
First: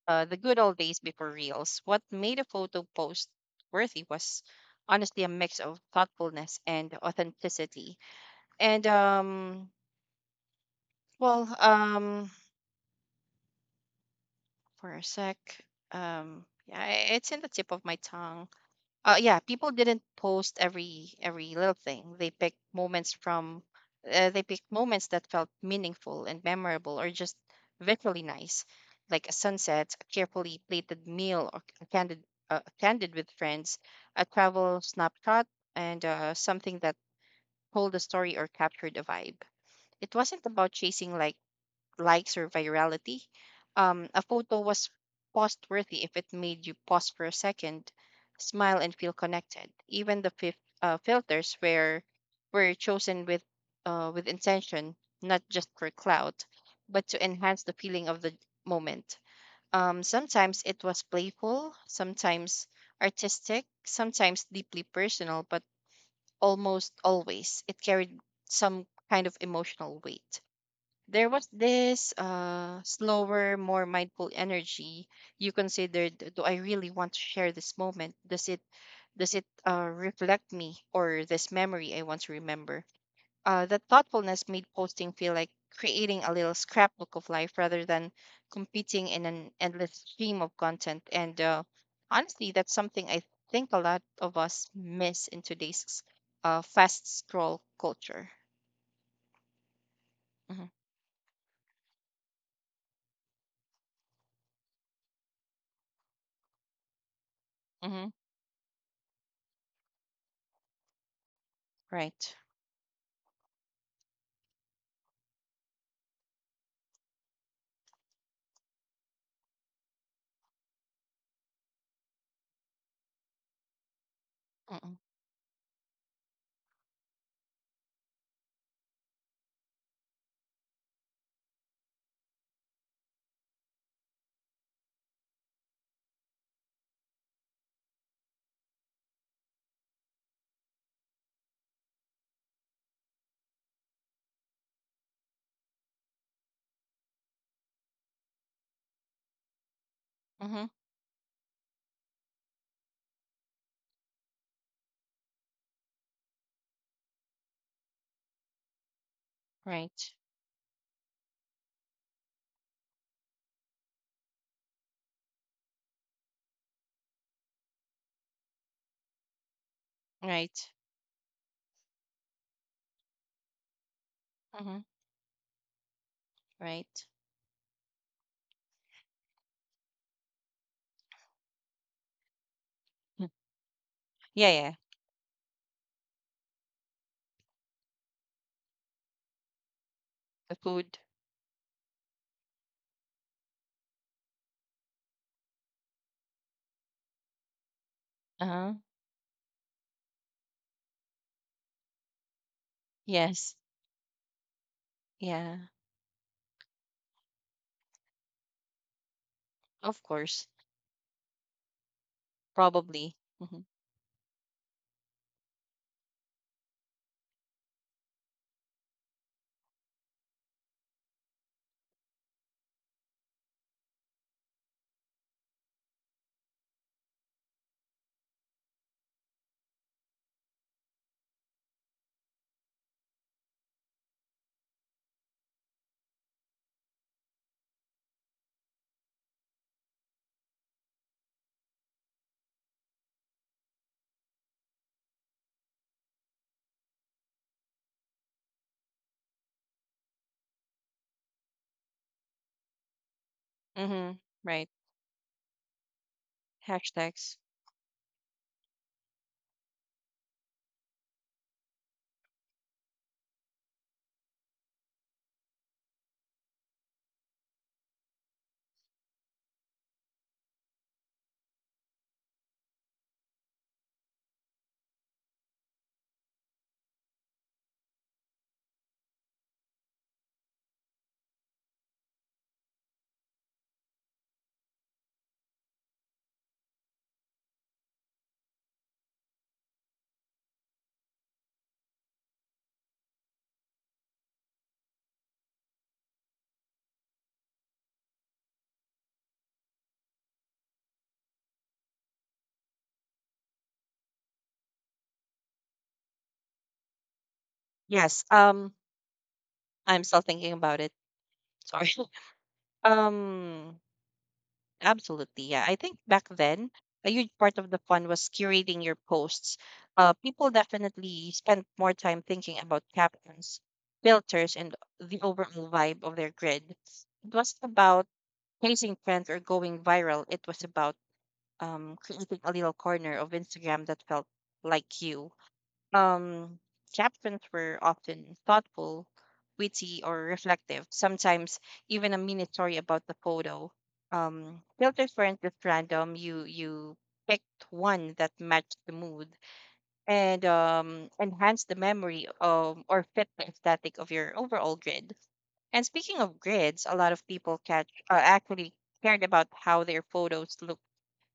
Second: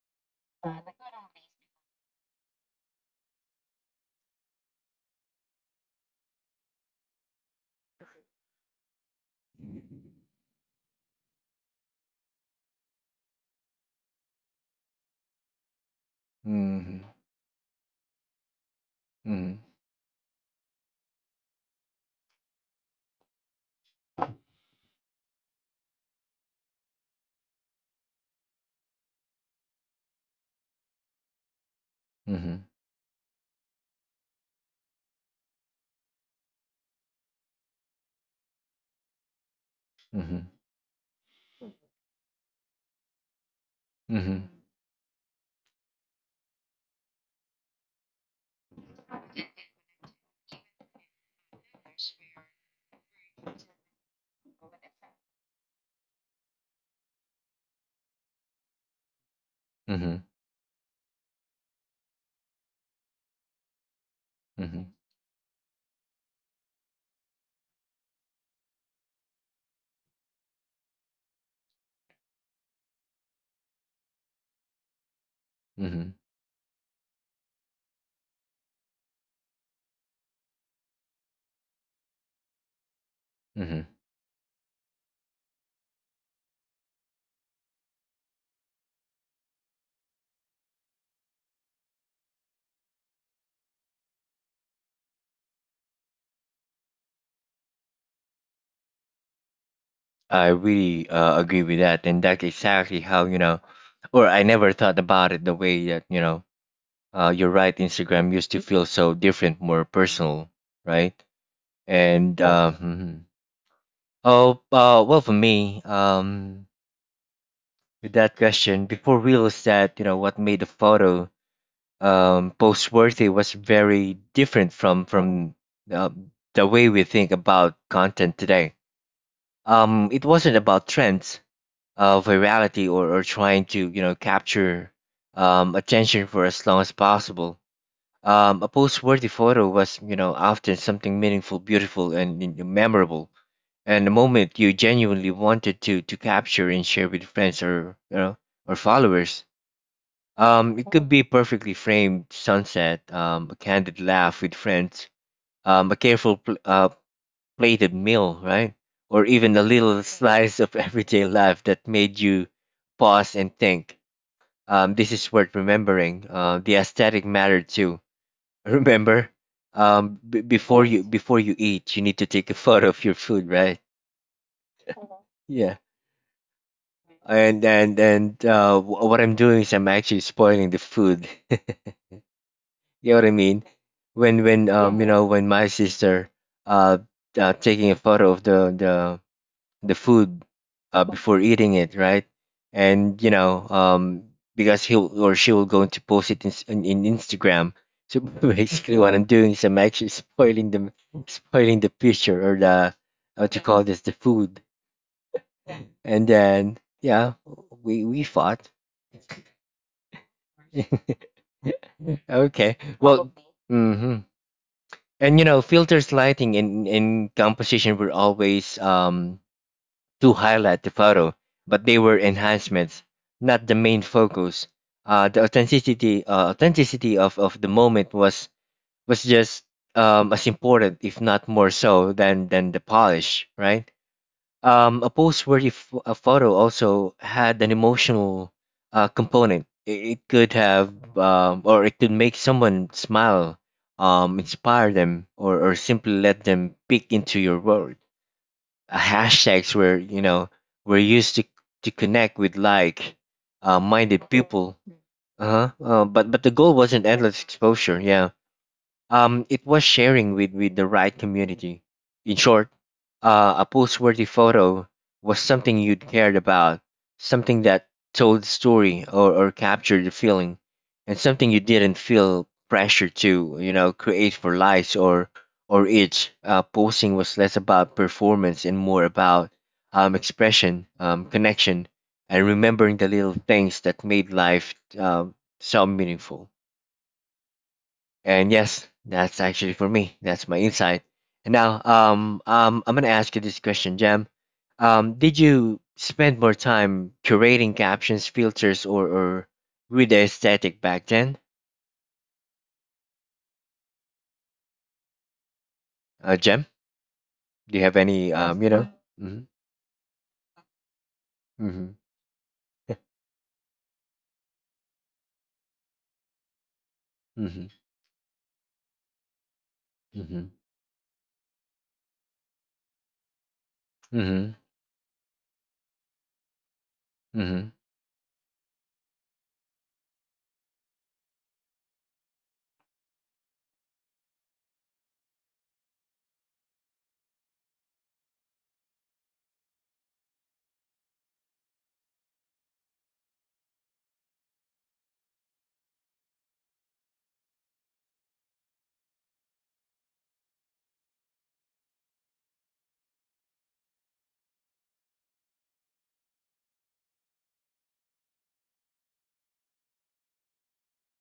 B: Uh, the good old days before reels. What made a photo post worthy was honestly a mix of thoughtfulness and authenticity. And um, well, um, for a sec, um, yeah,
A: Mm-hmm.
B: i- it's in the tip of my tongue. Uh yeah,
A: Mm-hmm.
B: people didn't post every every little thing. They picked moments from uh, they picked moments that felt meaningful and memorable, or just visually nice, like a sunset, a carefully plated meal, or a candid
A: Mm-hmm.
B: uh, a candid with friends, a travel snapshot, and uh, something that told a story or captured a vibe. It wasn't about chasing like likes or virality. Um, a
A: Mm-hmm.
B: photo was post worthy if it made you pause for a second, smile, and feel connected. Even the fif- uh, filters were were chosen with, uh, with intention, not just for clout, but to enhance the feeling of the moment. Um,
A: Mm-hmm. Mm-hmm.
B: sometimes it was playful, sometimes artistic, sometimes deeply
A: Mm-hmm.
B: personal, but almost always it carried some kind of emotional weight. There was this uh, slower, more mindful energy. You
A: Mm-hmm.
B: considered, do I really want to share this moment? Does it does it uh, reflect me or this memory I want to remember? Uh, that
A: Mm-hmm.
B: thoughtfulness made posting feel like creating a little scrapbook of life rather than competing in an endless stream of content. And uh, honestly, that's something I think a lot of us miss in today's uh, fast scroll culture.
A: I
B: Hmm.
A: really, uh, agree with that, and that's exactly how, you know, or I never thought about it the way that, you know uh, you're right.
B: Hmm.
A: Instagram used to feel so different, more personal, right?
B: Right.
A: And uh, mhm. Oh, uh, well, for me, um, with that question, before real that, you know what made a photo, um, post worthy was very different
B: Mm-mm.
A: from from uh, the way we think about content today. Um, it wasn't about trends, uh, virality, or or trying to, you know capture, um, attention for as long as possible. Um, a post-worthy photo was, you know, often something meaningful, beautiful, and, you know, memorable, and a moment you genuinely wanted to to capture and share with friends, or, you know or followers.
B: Mhm.
A: Um, it could be perfectly framed sunset, um, a candid laugh with friends, um, a careful pl- uh, plated meal, right? Or even a little
B: Right.
A: slice of [laughs] everyday life that made you pause and think. Um, this is worth remembering. Uh, the aesthetic mattered too. Remember, um, b-
B: Right.
A: before you, before you eat, you need to take a photo of your food, right?
B: Mm-hmm.
A: Yeah.
B: Right.
A: And and and uh, wh- what I'm doing is I'm actually spoiling the food. [laughs] You know
B: Mm.
A: what I mean? When
B: Yeah, yeah.
A: when um you Yeah. Know when my sister, uh, uh taking a photo of the the the food,
B: The food.
A: uh, before eating it, right? And you know, um, because he will, or she will going to post it in, s- in, in Instagram. So [laughs]
B: Uh-huh.
A: basically, what I'm doing is I'm actually spoiling the spoiling the picture, or the, uh,
B: Yes.
A: what you call this, the food,
B: Yeah.
A: and then yeah, we we fought.
B: Of course.
A: [laughs] Okay,
B: Probably.
A: well,
B: Mm-hmm.
A: hmm. And you know, filters, lighting, and and composition were always, um to highlight the photo, but they were enhancements, not the main focus. Uh, the authenticity uh, authenticity of, of the moment was was just, um, as important, if not more so, than than the polish, right? Um, a post worthy f- a photo also had an emotional, uh, component. It, it could have, um, or it could make someone smile, um, inspire them, or, or simply let them peek into your world. Uh, hashtags were, you know were used to to connect with like, uh,
B: Mm-hmm.
A: minded
B: Right.
A: people. Uh-huh. Uh, but but the goal wasn't
B: Hashtags.
A: endless exposure. Yeah. Um, it was sharing with, with the right community. In short, uh, a post-worthy photo was something you'd cared about, something that told the story, or, or captured the feeling, and something you didn't feel pressure to, you know, create for likes, or or itch. Uh, posting was less about performance and more about, um, expression, um, connection, and remembering the little things that made life, um, so meaningful. And yes, that's actually for me. That's my insight. And now, um, um, I'm gonna ask you this question, Jam. Um, did you spend more time curating captions, filters, or or with the aesthetic back then, uh, Jam? Do you have
B: Yes.
A: any, um,
B: Um,
A: you know? Mm-hmm.
B: I'm still thinking about it. Sorry.
A: Mm-hmm.
B: [laughs] um, Absolutely. Yeah. I think back then, a huge
A: [laughs]
B: part of the
A: Mm-hmm.
B: fun was curating your posts. Uh, people
A: Mm-hmm.
B: definitely spent more time thinking about captions, filters,
A: Mm-hmm.
B: and the overall vibe of their grid. It was
A: Mm-hmm.
B: about chasing trends or going viral. It was about um, creating a little corner of Instagram that felt like you. Um, Captions were often thoughtful, witty, or reflective, sometimes even a mini story about the photo. Um, filters weren't just random. You you picked one that matched the mood and um, enhanced the memory, um, or fit the aesthetic of your overall grid. And speaking of grids, a lot of people catch uh, actually cared about how their photos look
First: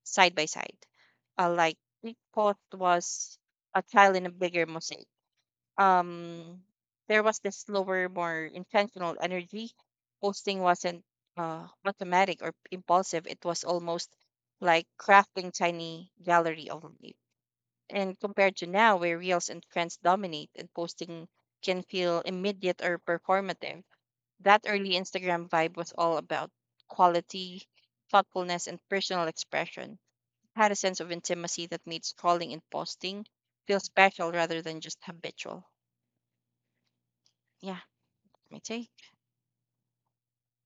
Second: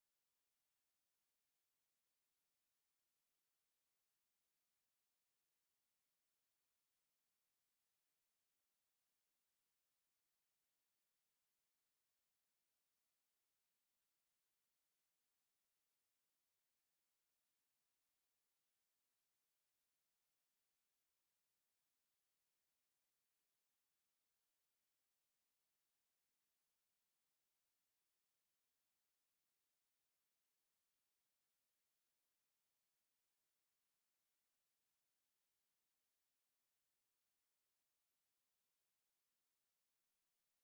B: side by side. Uh, like we post was a tile in a bigger mosaic. Um, there was this slower, more intentional energy. Posting wasn't uh, automatic or impulsive. It was almost like crafting tiny gallery of life. And compared to now, where reels and trends dominate, and posting can feel immediate or performative, that early Instagram vibe was all about quality, thoughtfulness, and personal expression. It had a sense of intimacy that made scrolling and posting feel special rather than just habitual. Yeah, my take.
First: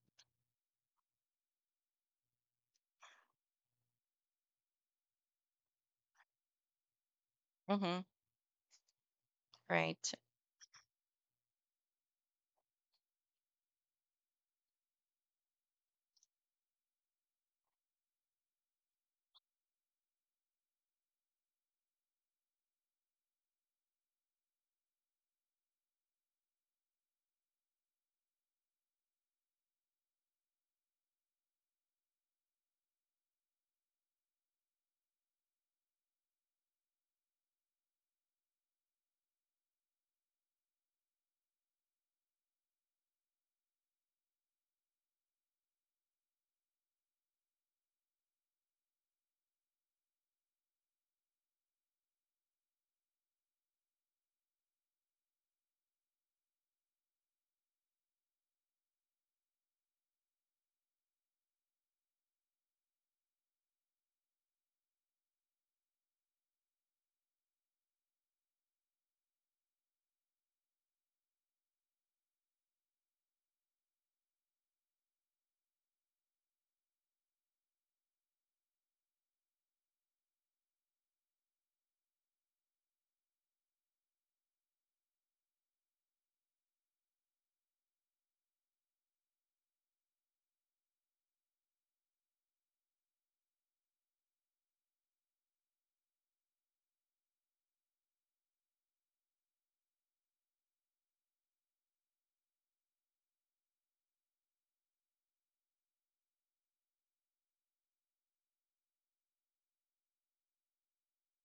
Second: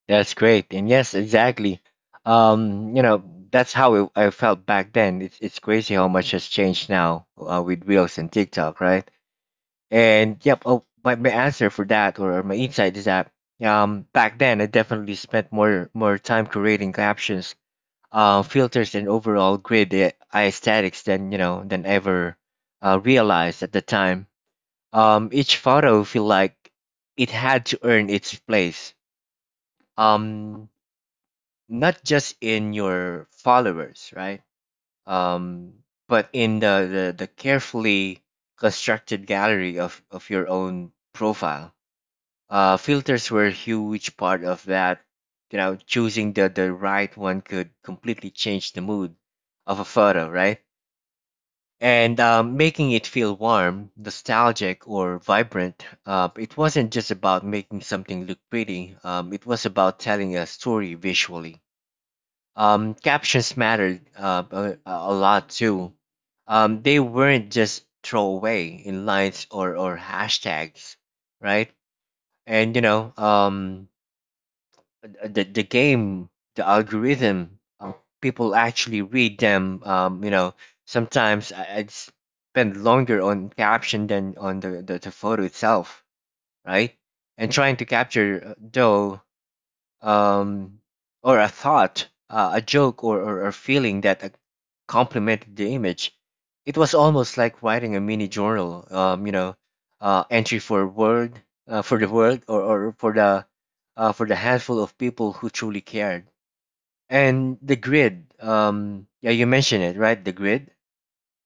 A: That's great. And yes, exactly. Um, you know, that's how it, I felt back then. It's it's crazy how much has changed now, uh, with
B: Mm-hmm.
A: Reels and TikTok, right?
B: Right.
A: And yep, oh, my, my answer for that, or my insight is that, um back then I definitely spent more more time creating captions, uh, filters, and overall grid a- aesthetics than, you know than ever, uh, realized at the time. Um, each photo feel like it had to earn its place. Um, not just in your followers, right? Um, but in the the, the carefully constructed gallery of of your own profile. Uh, filters were a huge part of that. You know, choosing the, the right one could completely change the mood of a photo, right? And um, making it feel warm, nostalgic, or vibrant. Uh, it wasn't just about making something look pretty, um, it was about telling a story visually. Um, captions mattered, uh, a, a lot too. Um, they weren't just throwaway in lines, or, or hashtags, right? And you know, um, uh, the the game, The algorithm, uh, people actually read them. Um, you know, sometimes I, I spend longer on caption than on the, the the photo itself, right? And trying to capture uh, though um, or a thought, uh, a joke, or, or a feeling that ac- complemented the image. It was almost like writing a mini journal, um, you know, uh, entry for word, uh, for the world, or, or for the uh, for the handful of people who truly cared. And the grid, um, yeah, you mentioned it, right? The grid,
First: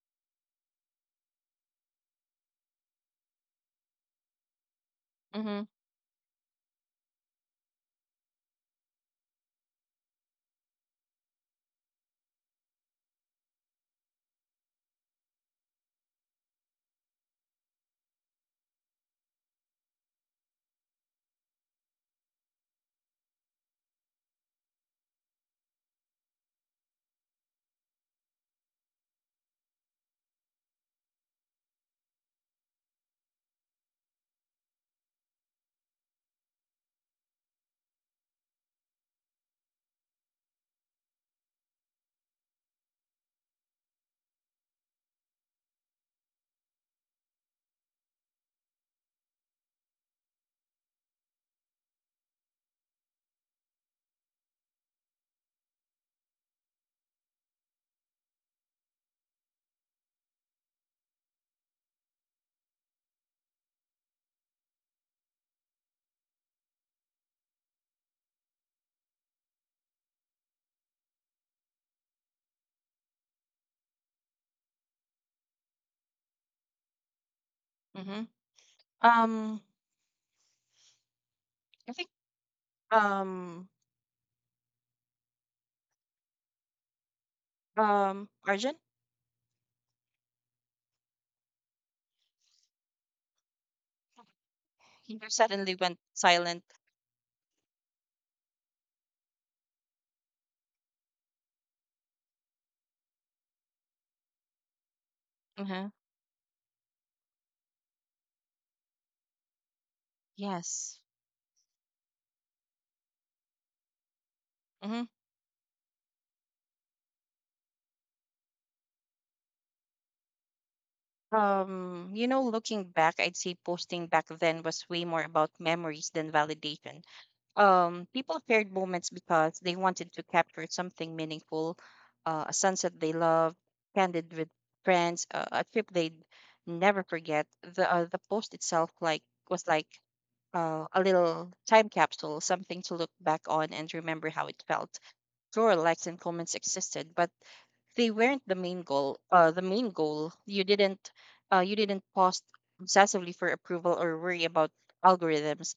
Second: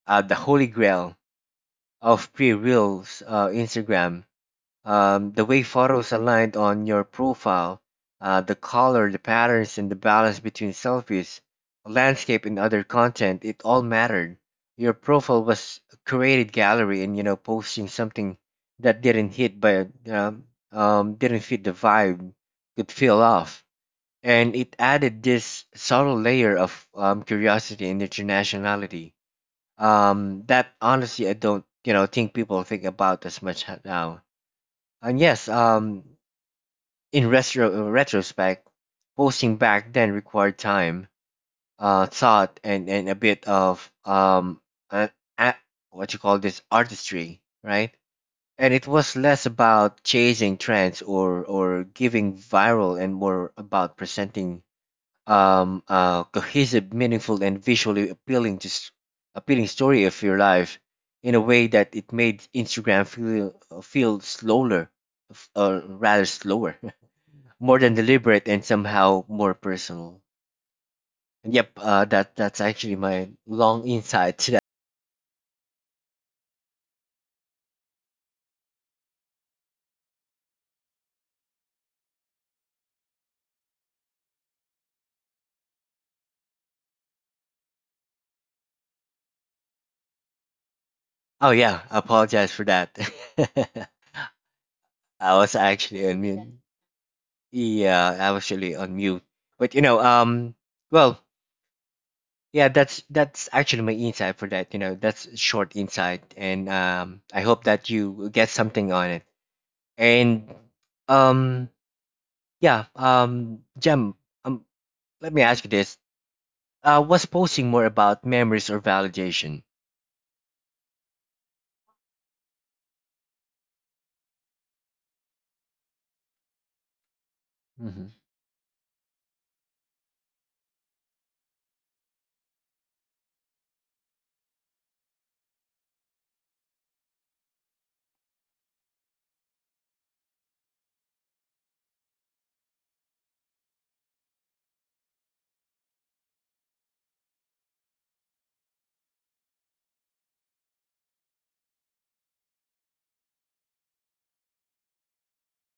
A: uh, the holy grail of pre-reels, uh, Instagram, um, the way
B: Mm-hmm.
A: photos aligned on your profile, uh, the color, the patterns, and the balance between selfies, landscape, and other content, it all mattered. Your profile was a curated gallery, and you know, posting something that didn't hit by um, um, didn't fit the vibe could feel off. And it added this subtle layer of um, curiosity and internationality, um, that honestly I don't you know think people think about as much now. And yes, um, in retro uh, retrospect, posting back then required time, uh, thought, and and a bit of um, uh, a, what you call this artistry, right? And it was less about chasing trends or or giving viral, and more about presenting um, uh, cohesive, meaningful, and visually appealing to s- appealing story of your life in a way that it made Instagram feel uh, feel slower, f- uh, rather slower, [laughs] more than deliberate and somehow more personal. And yep, uh, that that's actually my long insight to that.
B: Mm-hmm. Um, I think, um um Arjun,
A: Oh yeah, I apologize for that. [laughs]
B: you
A: I was
B: suddenly went
A: actually on mute.
B: silent.
A: Yeah, I was actually on mute. But you know, um, well, Yeah, that's that's actually my insight for that. You know, that's short
B: Mm-hmm.
A: insight, and um, I hope that you get something on it. And
B: Yes.
A: um, yeah, um, Jem, um,
B: Mm-hmm.
A: let me ask you this: uh, was posting more about memories or validation?
B: Um, you know, looking back, I'd say posting back then was way more about memories than validation Um,
A: Hmm.
B: People shared moments because they wanted to capture something meaningful, uh, a sunset they loved, candid with friends, uh, a trip they'd never forget. The uh, the post itself like was like uh, a little time capsule, something to look back on and remember how it felt. Sure, likes and comments existed, but they weren't the main goal. Uh, the main goal you didn't uh, you didn't post obsessively for approval or worry about algorithms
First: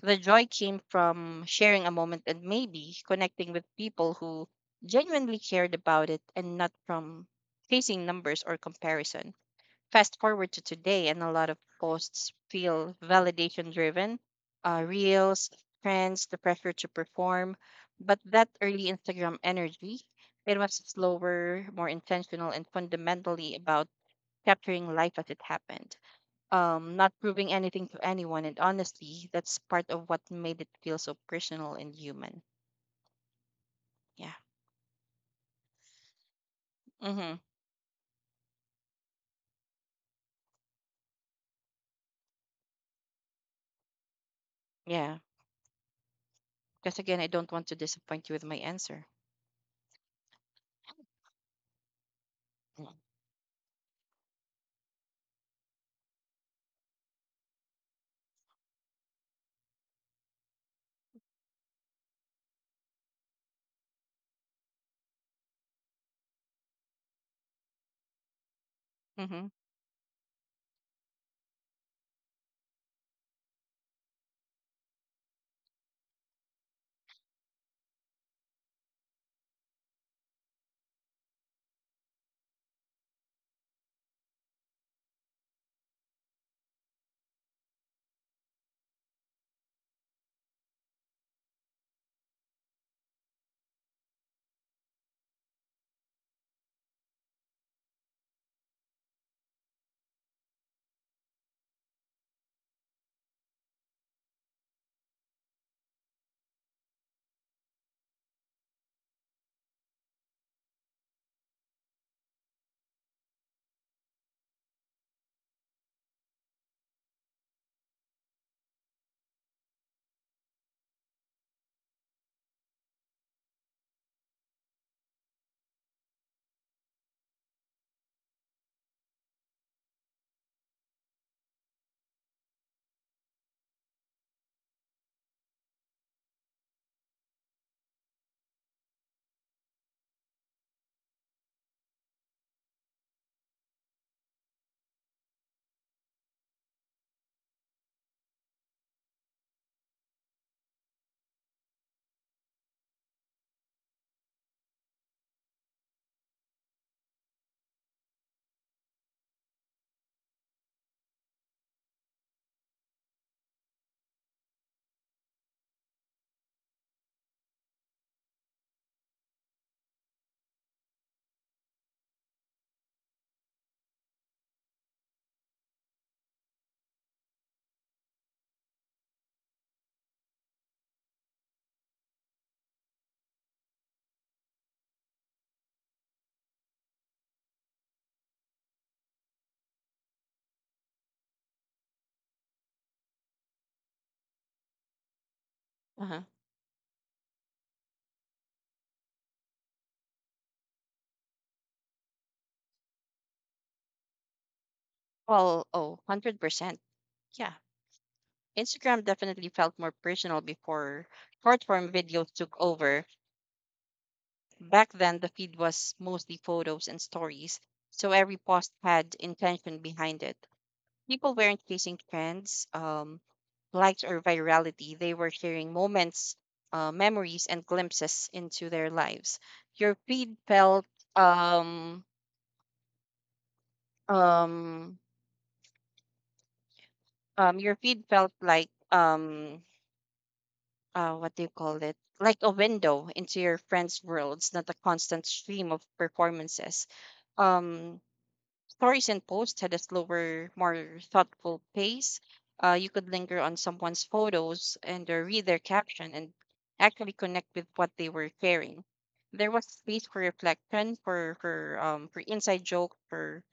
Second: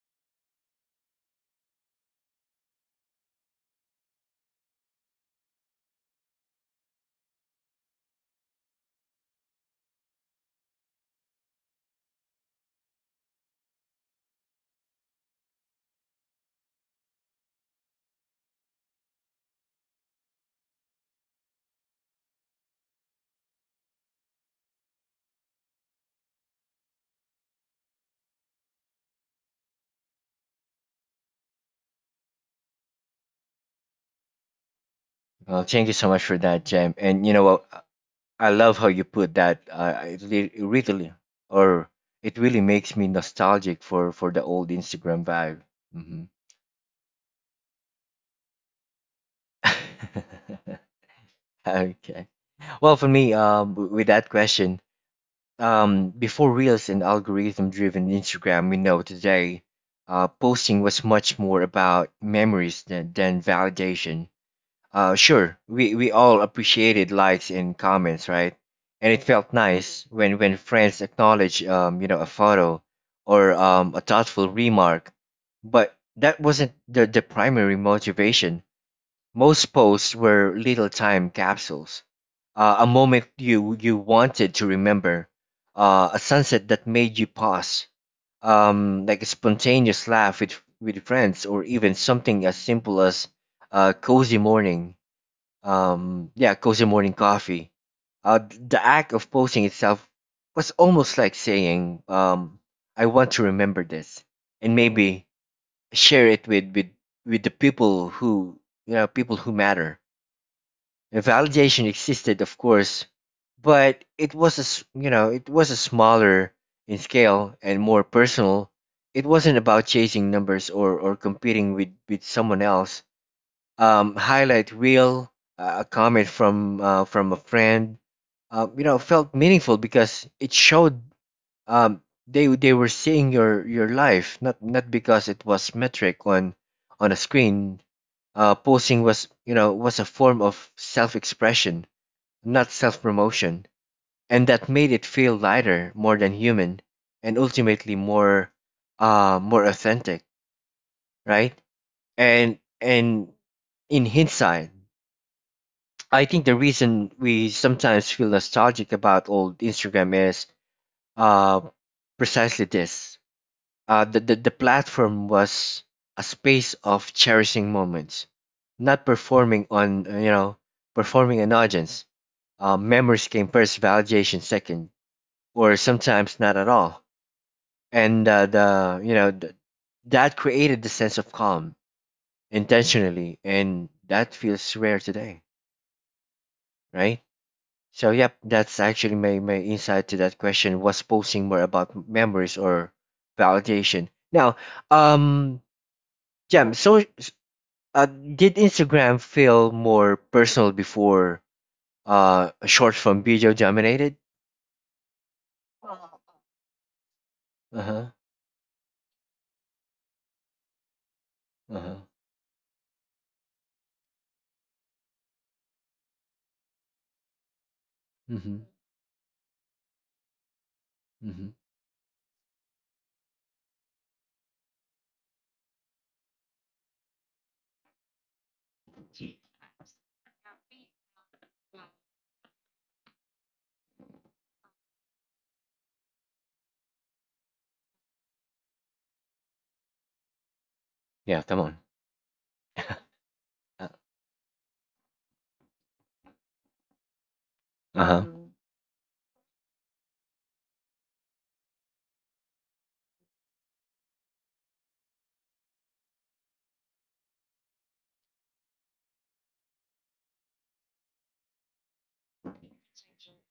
B: The joy came from sharing a moment and maybe connecting with people who genuinely cared about it, and not from chasing numbers or comparison. Fast forward to today, and a lot of posts feel validation driven, uh, reels, trends, the pressure to perform. But that early Instagram energy, it was slower, more intentional, and fundamentally about capturing life as it happened, um, not proving anything to anyone. And honestly, that's part of what made it feel so personal and human. Yeah.
A: Well, thank you so much for that, Jem. And you
B: Mm-hmm.
A: know what? I love how you put that. Uh, it re- it really, or it really makes me nostalgic for for the old
B: Yeah.
A: Instagram vibe. Hmm.
B: Because again, I don't want to disappoint you with my answer.
A: [laughs] Okay. Well, for me, uh, w- with that question, um, before Reels and algorithm-driven Instagram, we know today, uh, posting was much more about memories than, than validation. Uh, sure, we, we all appreciated likes and comments, right? And it
B: Mm-hmm.
A: felt nice when, when friends acknowledged, um, you know, a photo or um, a thoughtful remark. But that wasn't the, the primary motivation. Most posts were little time capsules, uh, a moment you you wanted to remember, uh, a sunset that made you pause, um, like a spontaneous laugh with with friends, or even something as simple as a cozy morning, um, yeah, cozy morning coffee. Uh, th- the act of posting itself was almost like saying, um, "I want to remember this," and maybe share it with with with the people who you know people who matter. And validation existed, of course, but it was a s- you know it was a smaller in scale and more personal. It wasn't about chasing numbers or or competing with with someone else. Um, highlight reel, uh, a comment from uh, from a friend, uh, you know, felt meaningful because it showed um they they were seeing your your life, not not because it was metric on on a screen. Uh posting was, you know was a form of self-expression, not self-promotion, and that made it feel lighter, more than human, and ultimately more, uh more authentic, right? And and in hindsight, I think the reason we sometimes feel nostalgic about old Instagram is, uh precisely this. Uh, the, the, the platform was a space of cherishing moments, not performing on, uh, you know, performing an audience. Uh, memories came first, validation second, or sometimes not at all. And uh, the, you know, th- that created the sense of calm intentionally, and that feels rare today, right? So yep, that's actually my, my insight to that question: was posting more about memories or validation. Now, um,
B: Uh-huh.
A: Jam, so, Uh, did Instagram feel more personal before uh short form video dominated?
B: Well, oh, one hundred percent. Yeah.
A: Uh huh.
B: Instagram definitely felt more personal before short
A: Uh
B: form
A: huh.
B: videos took over. Back then, the feed was mostly photos and stories, so every
A: Mhm.
B: post had intention behind it. People
A: Mhm.
B: weren't chasing trends, um, likes or virality. They were sharing moments, uh, memories, and glimpses into their lives. Your feed felt um um um your feed felt like um uh what do
A: Yeah.
B: you
A: Come
B: call
A: on.
B: it? Like a window into your friends' worlds, not a constant stream of performances. Um
A: Uh huh.
B: Stories and posts had a slower, more thoughtful pace. Uh, you could linger on someone's photos and uh, read their caption and actually connect with what they were sharing. There was space for reflection, for for um for inside joke, for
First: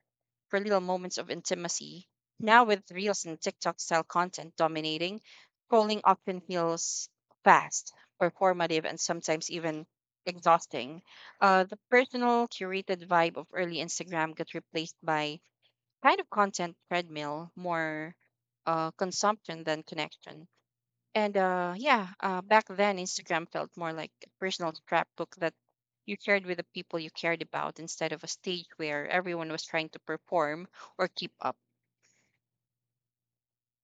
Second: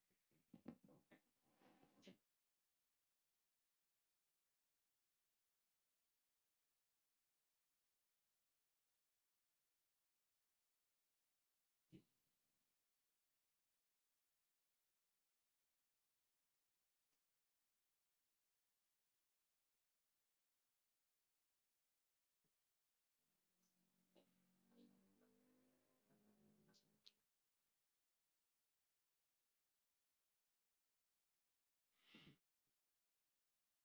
B: for little moments of intimacy. Now with reels and TikTok style content dominating, scrolling often feels fast, performative, and sometimes even exhausting. Uh, the personal curated vibe of early Instagram got replaced by kind of content treadmill, more uh, consumption than connection. And uh, yeah, uh, back then Instagram felt more like a personal scrapbook that you shared with the people you cared about instead of a stage where everyone was trying to perform or keep up.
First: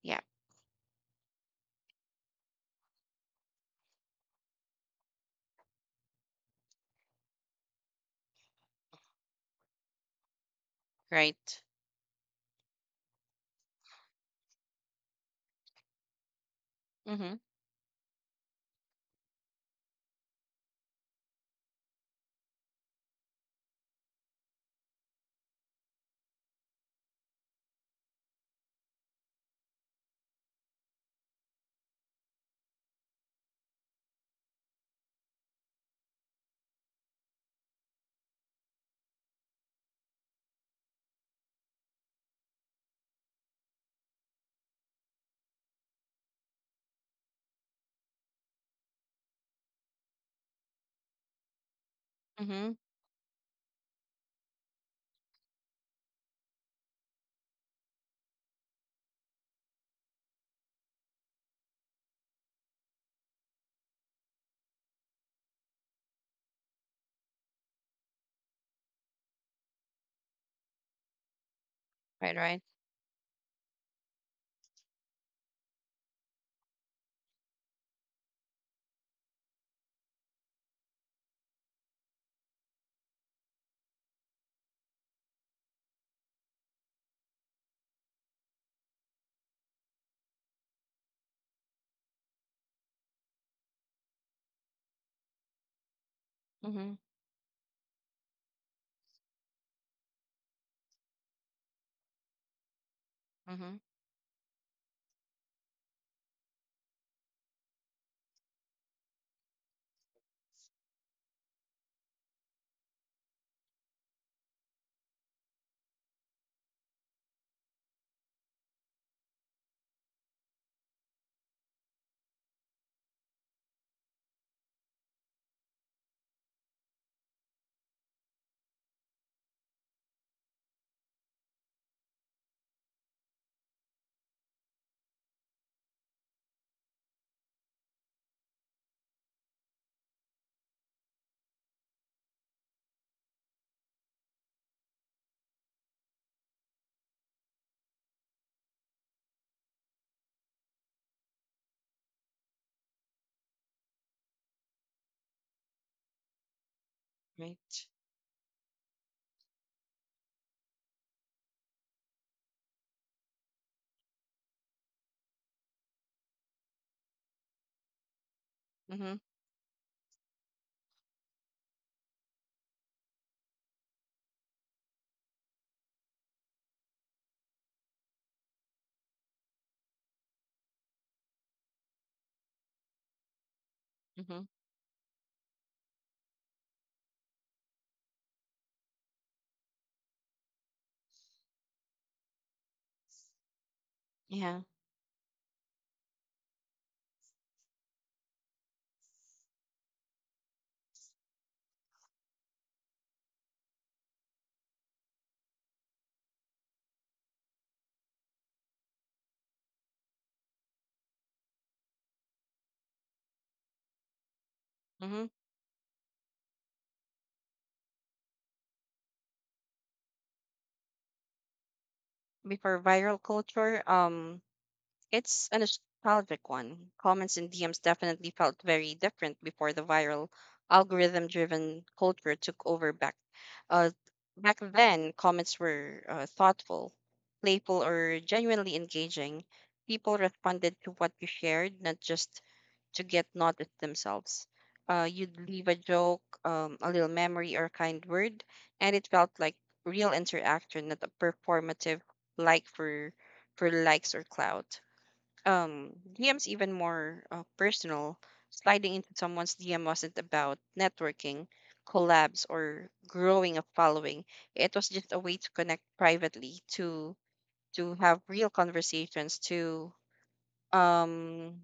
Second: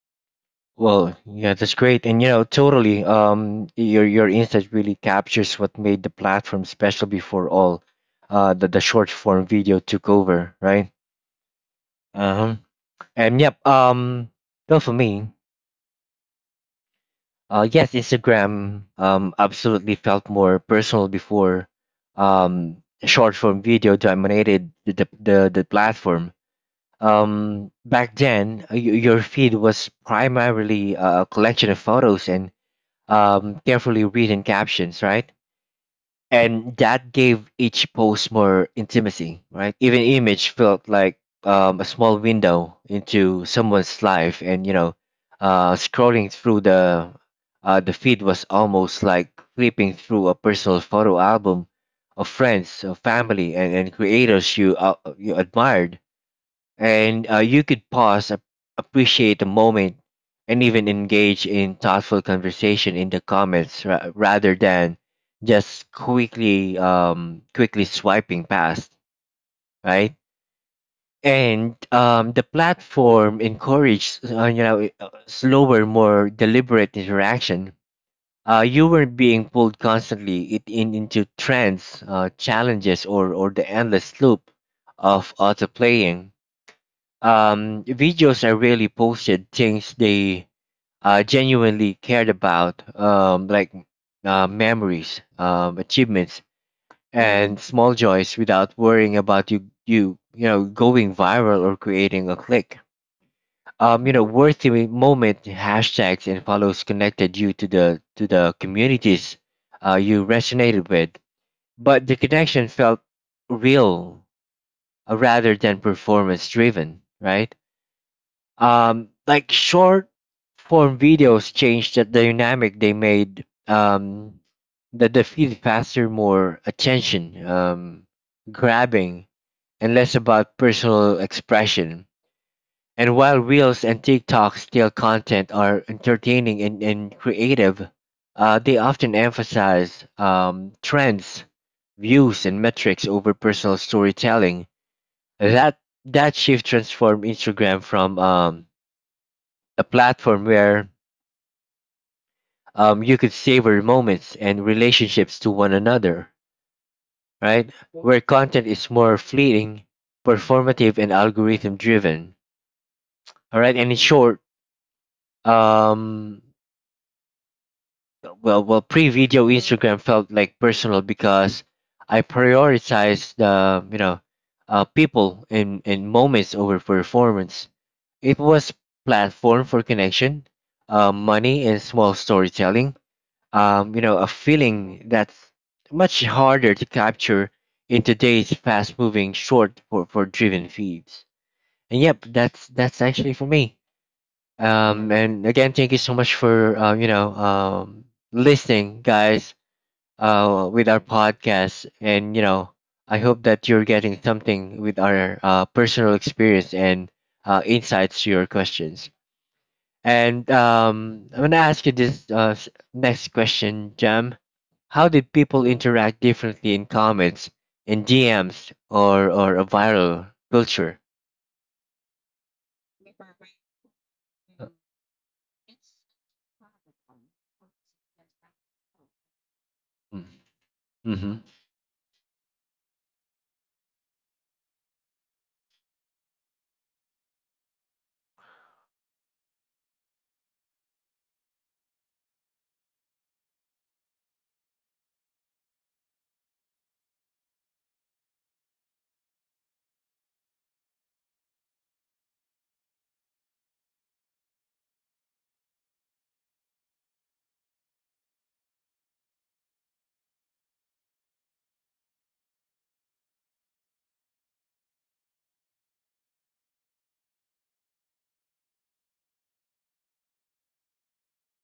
B: Yeah,
A: Well, yeah, that's great, and you know, totally. Um, your your insight really captures what made the platform special before all, uh, the the short form video took over, right?
B: right.
A: Uh huh. And yep. Um, well, for me.
B: Mhm.
A: Uh, yes, Instagram um, absolutely felt more personal before um, short form video dominated the, the, the, the platform. Um, back then, uh, y- your feed was primarily uh, a collection of photos and um, carefully written captions, right? And that gave each post more intimacy, right? Even image felt like um, a small window into someone's life. And you know, uh, scrolling through the, uh, the feed was almost like flipping through a personal photo album of
B: Mhm.
A: friends, of family, and, and creators you, uh, you admired. And uh, you could pause, ap- appreciate the moment, and even engage in thoughtful conversation in the comments ra- rather than just quickly, um, quickly swiping past, right? And um,
B: Right.
A: the
B: Right.
A: platform encourages uh, you know uh, slower, more deliberate interaction. Uh, you weren't being pulled constantly it, in, into trends, uh, challenges, or, or the endless loop of autoplaying um, videos. I really posted things they uh, genuinely cared about, um, like uh, memories, um, achievements,
B: Mhm.
A: and small joys without worrying about you you you know going viral or creating a click.
B: Mhm.
A: Um, you know, worthy moment hashtags and follows connected you to the to the communities uh, you resonated with, but the connection felt real uh, rather than performance driven, right? Um, like short form videos changed the dynamic. They made um the the feed faster, more attention um grabbing, and less about personal expression. And while reels and TikTok style content are entertaining and, and creative, uh, they often emphasize um, trends, views, and metrics over personal storytelling. that that shift transformed Instagram from, um, a platform where um, you could savor moments and relationships to one another, right?
B: Right.
A: Where content is more fleeting, performative, and algorithm driven. All right, and in short, um, well, well,
B: Mhm.
A: pre-video Instagram felt like personal because I prioritized the, you know uh, people and and moments over performance. It was platform for connection, uh, money, and small storytelling, um, you know, a
B: Mhm.
A: feeling that's much harder to capture in today's fast-moving, short for, for driven feeds. And yep, that's that's actually for me.
B: Yeah.
A: Um, and again, thank you so much for uh, you know um, listening, guys, uh, with our podcast. And you know, I hope that you're getting something with our uh, personal experience and uh, insights to your questions. And um, I'm gonna ask you this uh, s- next question, Jam. How
B: Mhm.
A: did people interact differently in comments, in D Ms, or or a viral culture?
B: Before viral culture, um, it's a nostalgic one. Comments and D Ms definitely felt very different before the viral algorithm
A: Mm-hmm.
B: driven culture took over. back uh, Back then comments were uh, thoughtful, playful or genuinely engaging. People responded to what you shared, not just to get noticed themselves. Uh, you'd leave a joke, um, a little memory or a kind word, and it felt like real interaction, not a performative like for for likes or clout. um D M's even more uh, personal. Sliding into someone's D M wasn't about networking, collabs, or growing a following. It was just a way to connect privately, to to have real conversations, to um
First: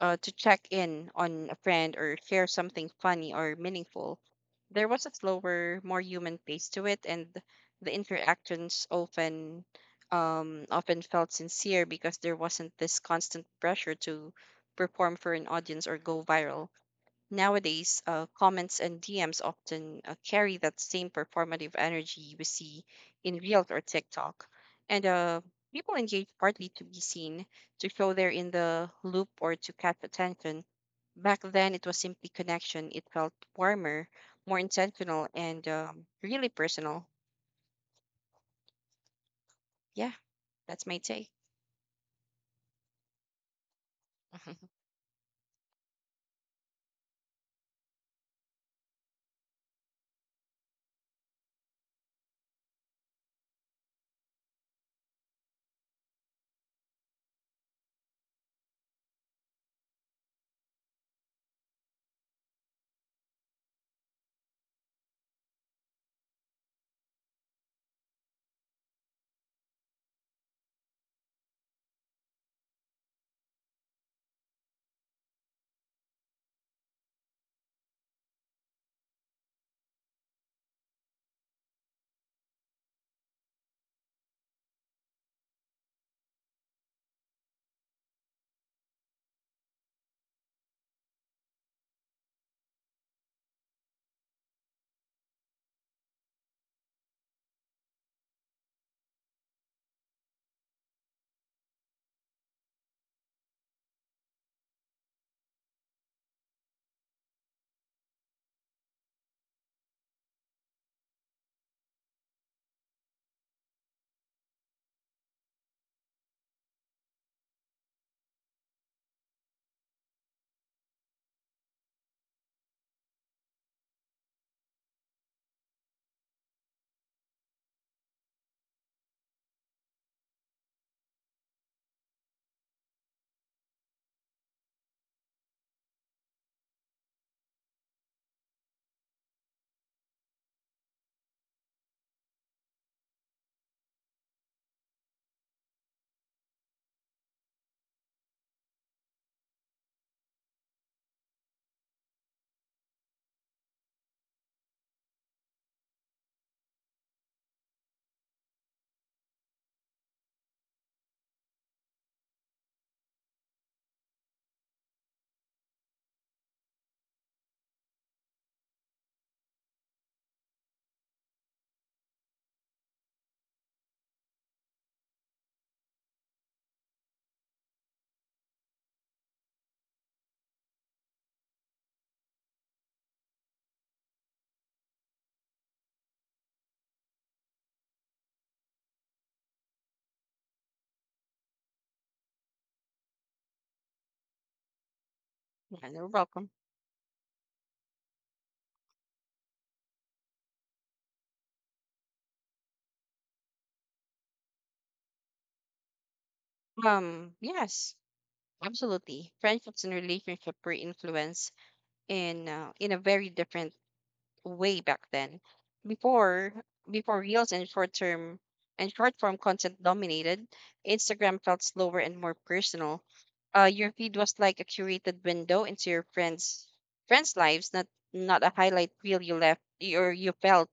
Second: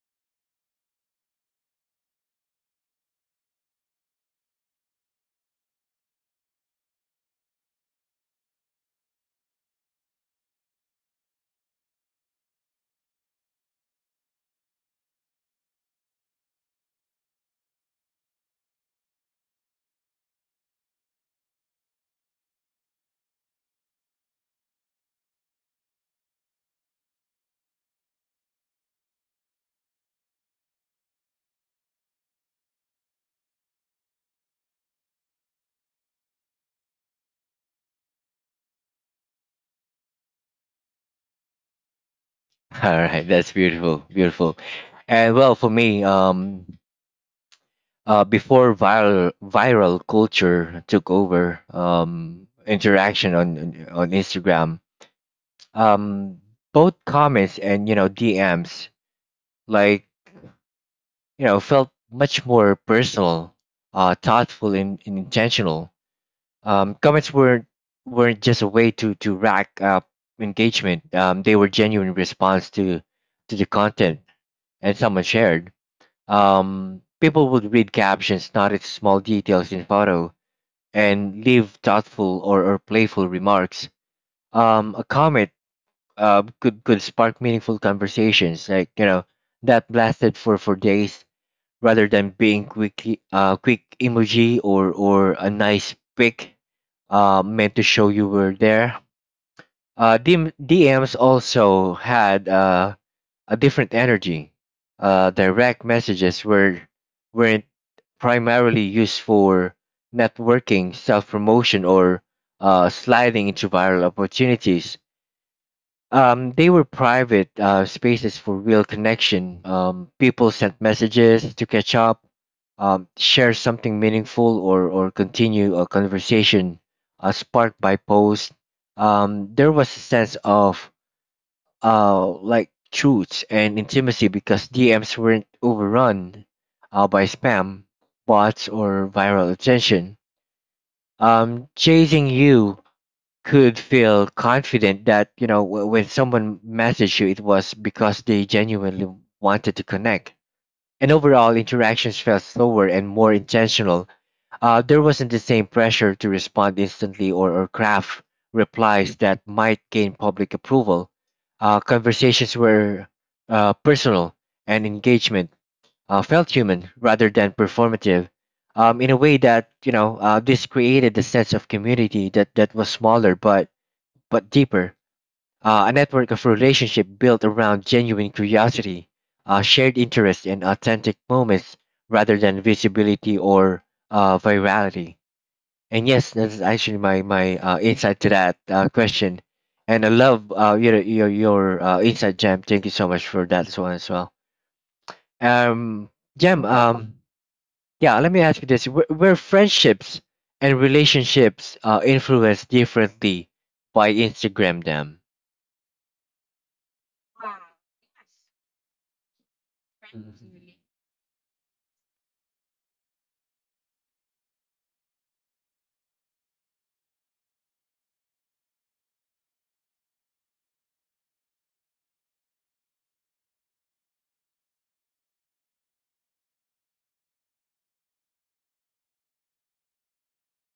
B: uh, to check in on a friend or share something funny or meaningful. There was a slower, more human pace to it, and the interactions often um, often felt sincere because there wasn't this constant pressure to perform for an audience or go viral. Nowadays, uh, comments and D Ms often uh, carry that same performative energy we see in Reels or TikTok. And uh, People engage partly to be seen, to show they're in the loop, or to catch attention. Back then, it was simply connection. It felt warmer, more intentional, and um, really personal. Yeah, that's my take.
A: [laughs] All right, that's beautiful, beautiful.
B: [laughs]
A: And well, for me, um, uh, before viral viral culture took over, um, interaction on on on Instagram, um, both comments and you know D Ms, like you know, felt much more personal, uh, thoughtful and, and intentional. Um, comments weren't weren't just a way to to rack up engagement. Um, they were genuine response to to the content and someone shared. Um, people would read captions, notice small details in photo, and leave thoughtful or, or playful remarks. Um, a comment uh, could could spark meaningful conversations, like you know that lasted for for days, rather than being quick, uh, quick emoji or or a nice pic uh, meant to show you were there. Uh, D M, D Ms also had uh, a different energy. Uh, direct messages were weren't primarily used for networking, self promotion, or uh, sliding into viral opportunities. Um, they were private uh, spaces for real connection. Um, people sent messages to catch up, um, share something meaningful, or or continue a conversation uh, sparked by posts. Um, there was a sense of, uh, like truths and intimacy because D Ms weren't overrun uh, by spam, bots, or viral attention. Um, chasing you could feel confident that you know w- when someone messaged you, it was because they genuinely wanted to connect. And overall interactions felt slower and more intentional. Uh, there wasn't the same pressure to respond instantly or, or craft replies that might gain public approval. Uh, conversations were uh, personal, and engagement uh, felt human rather than performative, um, in a way that, you know uh, this created a sense of community that, that was smaller but but deeper, uh, a network of relationships built around genuine curiosity, uh, shared interest, and authentic moments, rather than visibility or, uh, virality. And yes, that's actually my my uh, insight to that uh, question. And I love uh, your your your uh, insight, Jam. Thank you so much for that one as well.
B: Yeah,
A: Um,
B: you're welcome.
A: Jam. Um, yeah. Let me ask you this: Were, were friendships and relationships uh, influenced differently by Instagram? Jam.
B: Um, yes, absolutely. Friendships and relationships were influenced in uh, in a very different way back then. Before before reels and short term and short form content dominated, Instagram felt slower and more personal. Uh, your feed was like a curated window into your friends friends' lives, not not a highlight reel you left or you felt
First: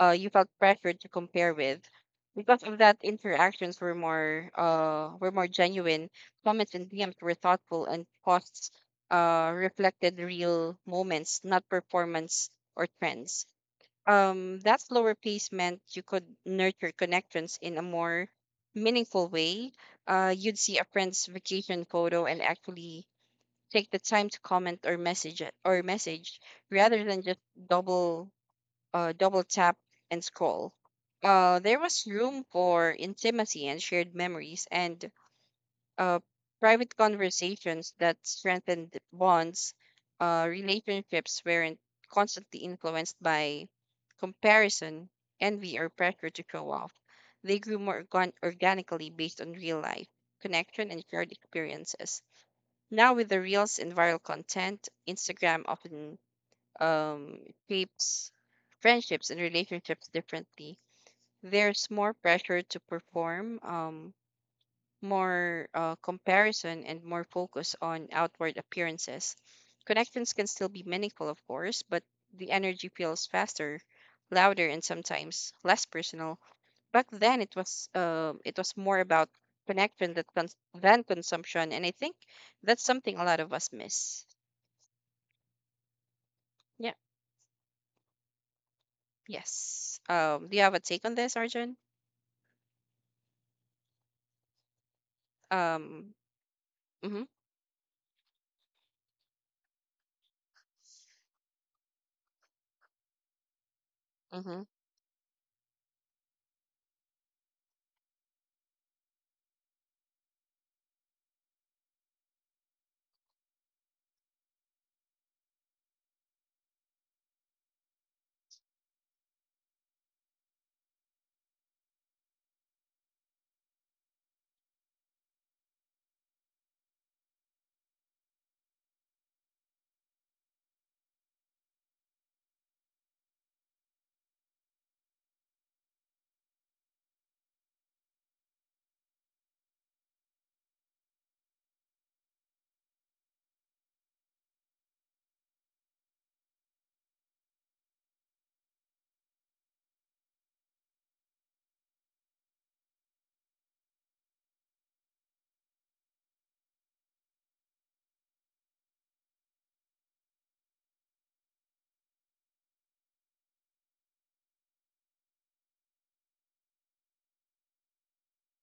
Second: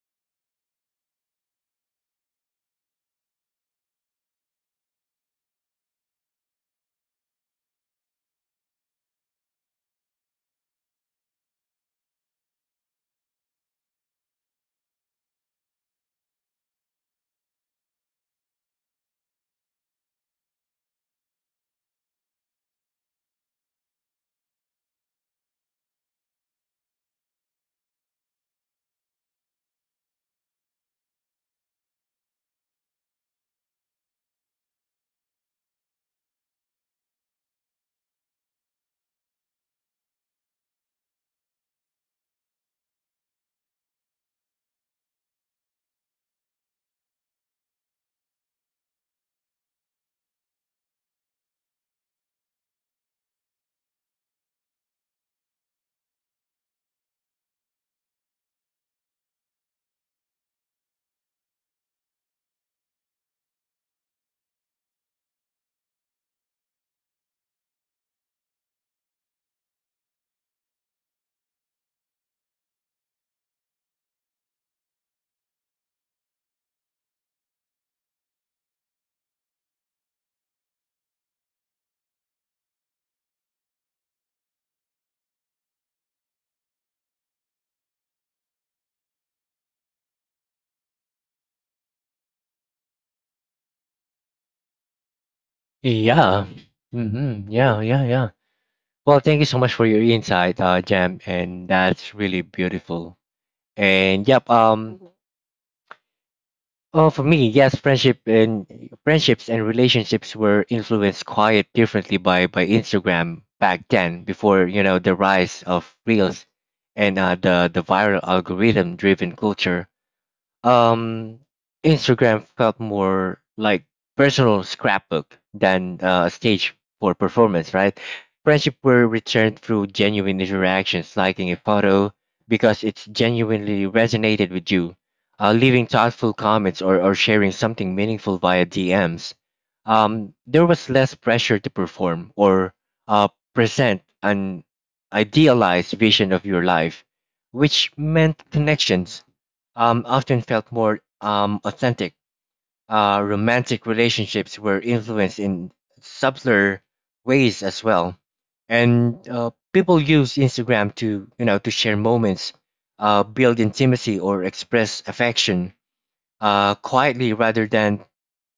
B: uh, you felt pressured to compare with. Because of that, interactions were more uh were more genuine. Comments and D Ms were thoughtful, and posts uh, reflected real moments, not performance or trends. Um, that slower pace meant you could nurture connections in a more meaningful way. Uh, you'd see a friend's vacation photo and actually take the time to comment or message it or message rather than just double uh, double tap and scroll. Uh, there was room for intimacy and shared memories, and uh, private conversations that strengthened bonds. Uh, relationships weren't constantly influenced by comparison, envy, or pressure to show off. They grew more organ- organically based on real life, connection, and shared experiences. Now, with the reels and viral content, Instagram often um, shapes friendships and relationships differently. There's more pressure to perform, um, more uh, comparison and more focus on outward appearances. Connections can still be meaningful, of course, but the energy feels faster, louder, and sometimes less personal. Back then, it was um it was more about connection that cons- than consumption, and I think that's something a lot of us miss. Yeah. Yes. Um. Do you have a take on this, Arjun? Um.
A: Yeah.
B: Mhm.
A: hmm Yeah, yeah, yeah. Well, thank you so much for your insight, uh, Jam, and that's really beautiful. And yep,
B: Mhm.
A: um, Mhm. oh, for me, yes, friendship and friendships and relationships were influenced quite differently by by Instagram back then, before you know the rise of reels and uh, the the viral algorithm driven culture. Um, Instagram felt more like personal scrapbook than uh, a stage for performance, right? Friendship were returned through genuine interactions, liking a photo because it's genuinely resonated with you, uh, leaving thoughtful comments or, or sharing something meaningful via D Ms. Um, there was less pressure to perform or uh, present an idealized vision of your life, which meant connections um, often felt more um, authentic. Uh, romantic relationships were influenced in subtler ways as well, and uh, people use Instagram to you know to share moments, uh, build intimacy, or express affection uh, quietly rather than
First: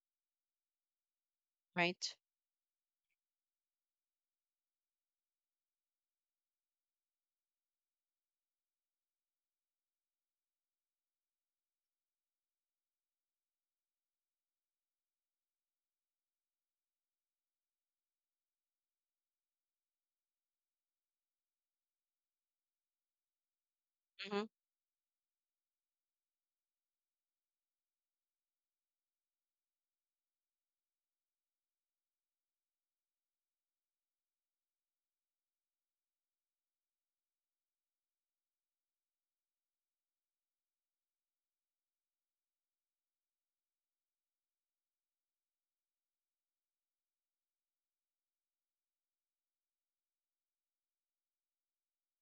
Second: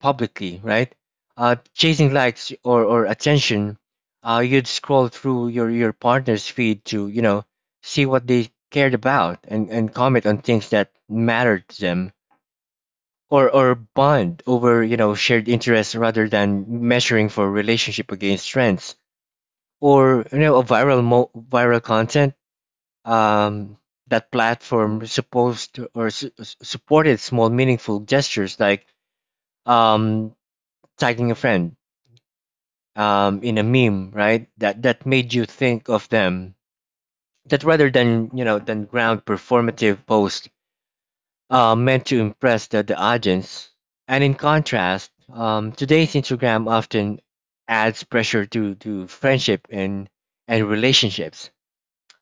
A: publicly, right? Uh, chasing
B: Right.
A: likes or, or attention, uh, you'd scroll through your, your partner's feed to, you know, see what they cared about and, and comment on things that mattered to them or, or bond over, you know, shared interests rather than measuring for relationship against trends or, you know, a viral, mo- viral content. Um, that
B: Mhm.
A: platform supposed to- or su- supported small meaningful gestures like um, tagging a friend um, in a meme, right? That that made you think of them. That rather than you know than ground performative post uh, meant to impress the, the audience. And in contrast, um, today's Instagram often adds pressure to to friendship and and relationships.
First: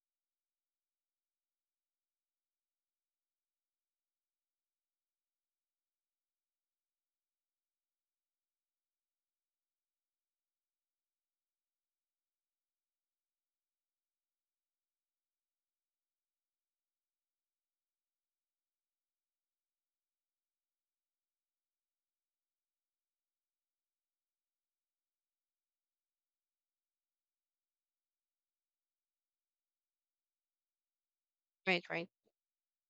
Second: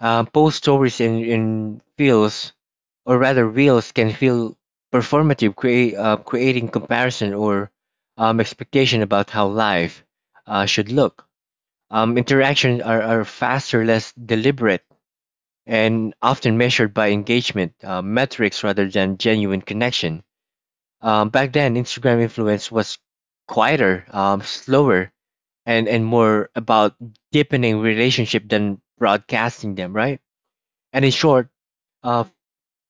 A: Uh, post stories in, in reels, or rather Reels can feel performative, create, uh, creating comparison or um, expectation about how life uh, should look. Um, interactions are, are faster, less deliberate, and often measured by engagement uh, metrics rather than genuine connection. Um, back then, Instagram influence was quieter, um, slower, and and more about deepening relationship than broadcasting them, right? And in short,
B: Right. Right.
A: uh,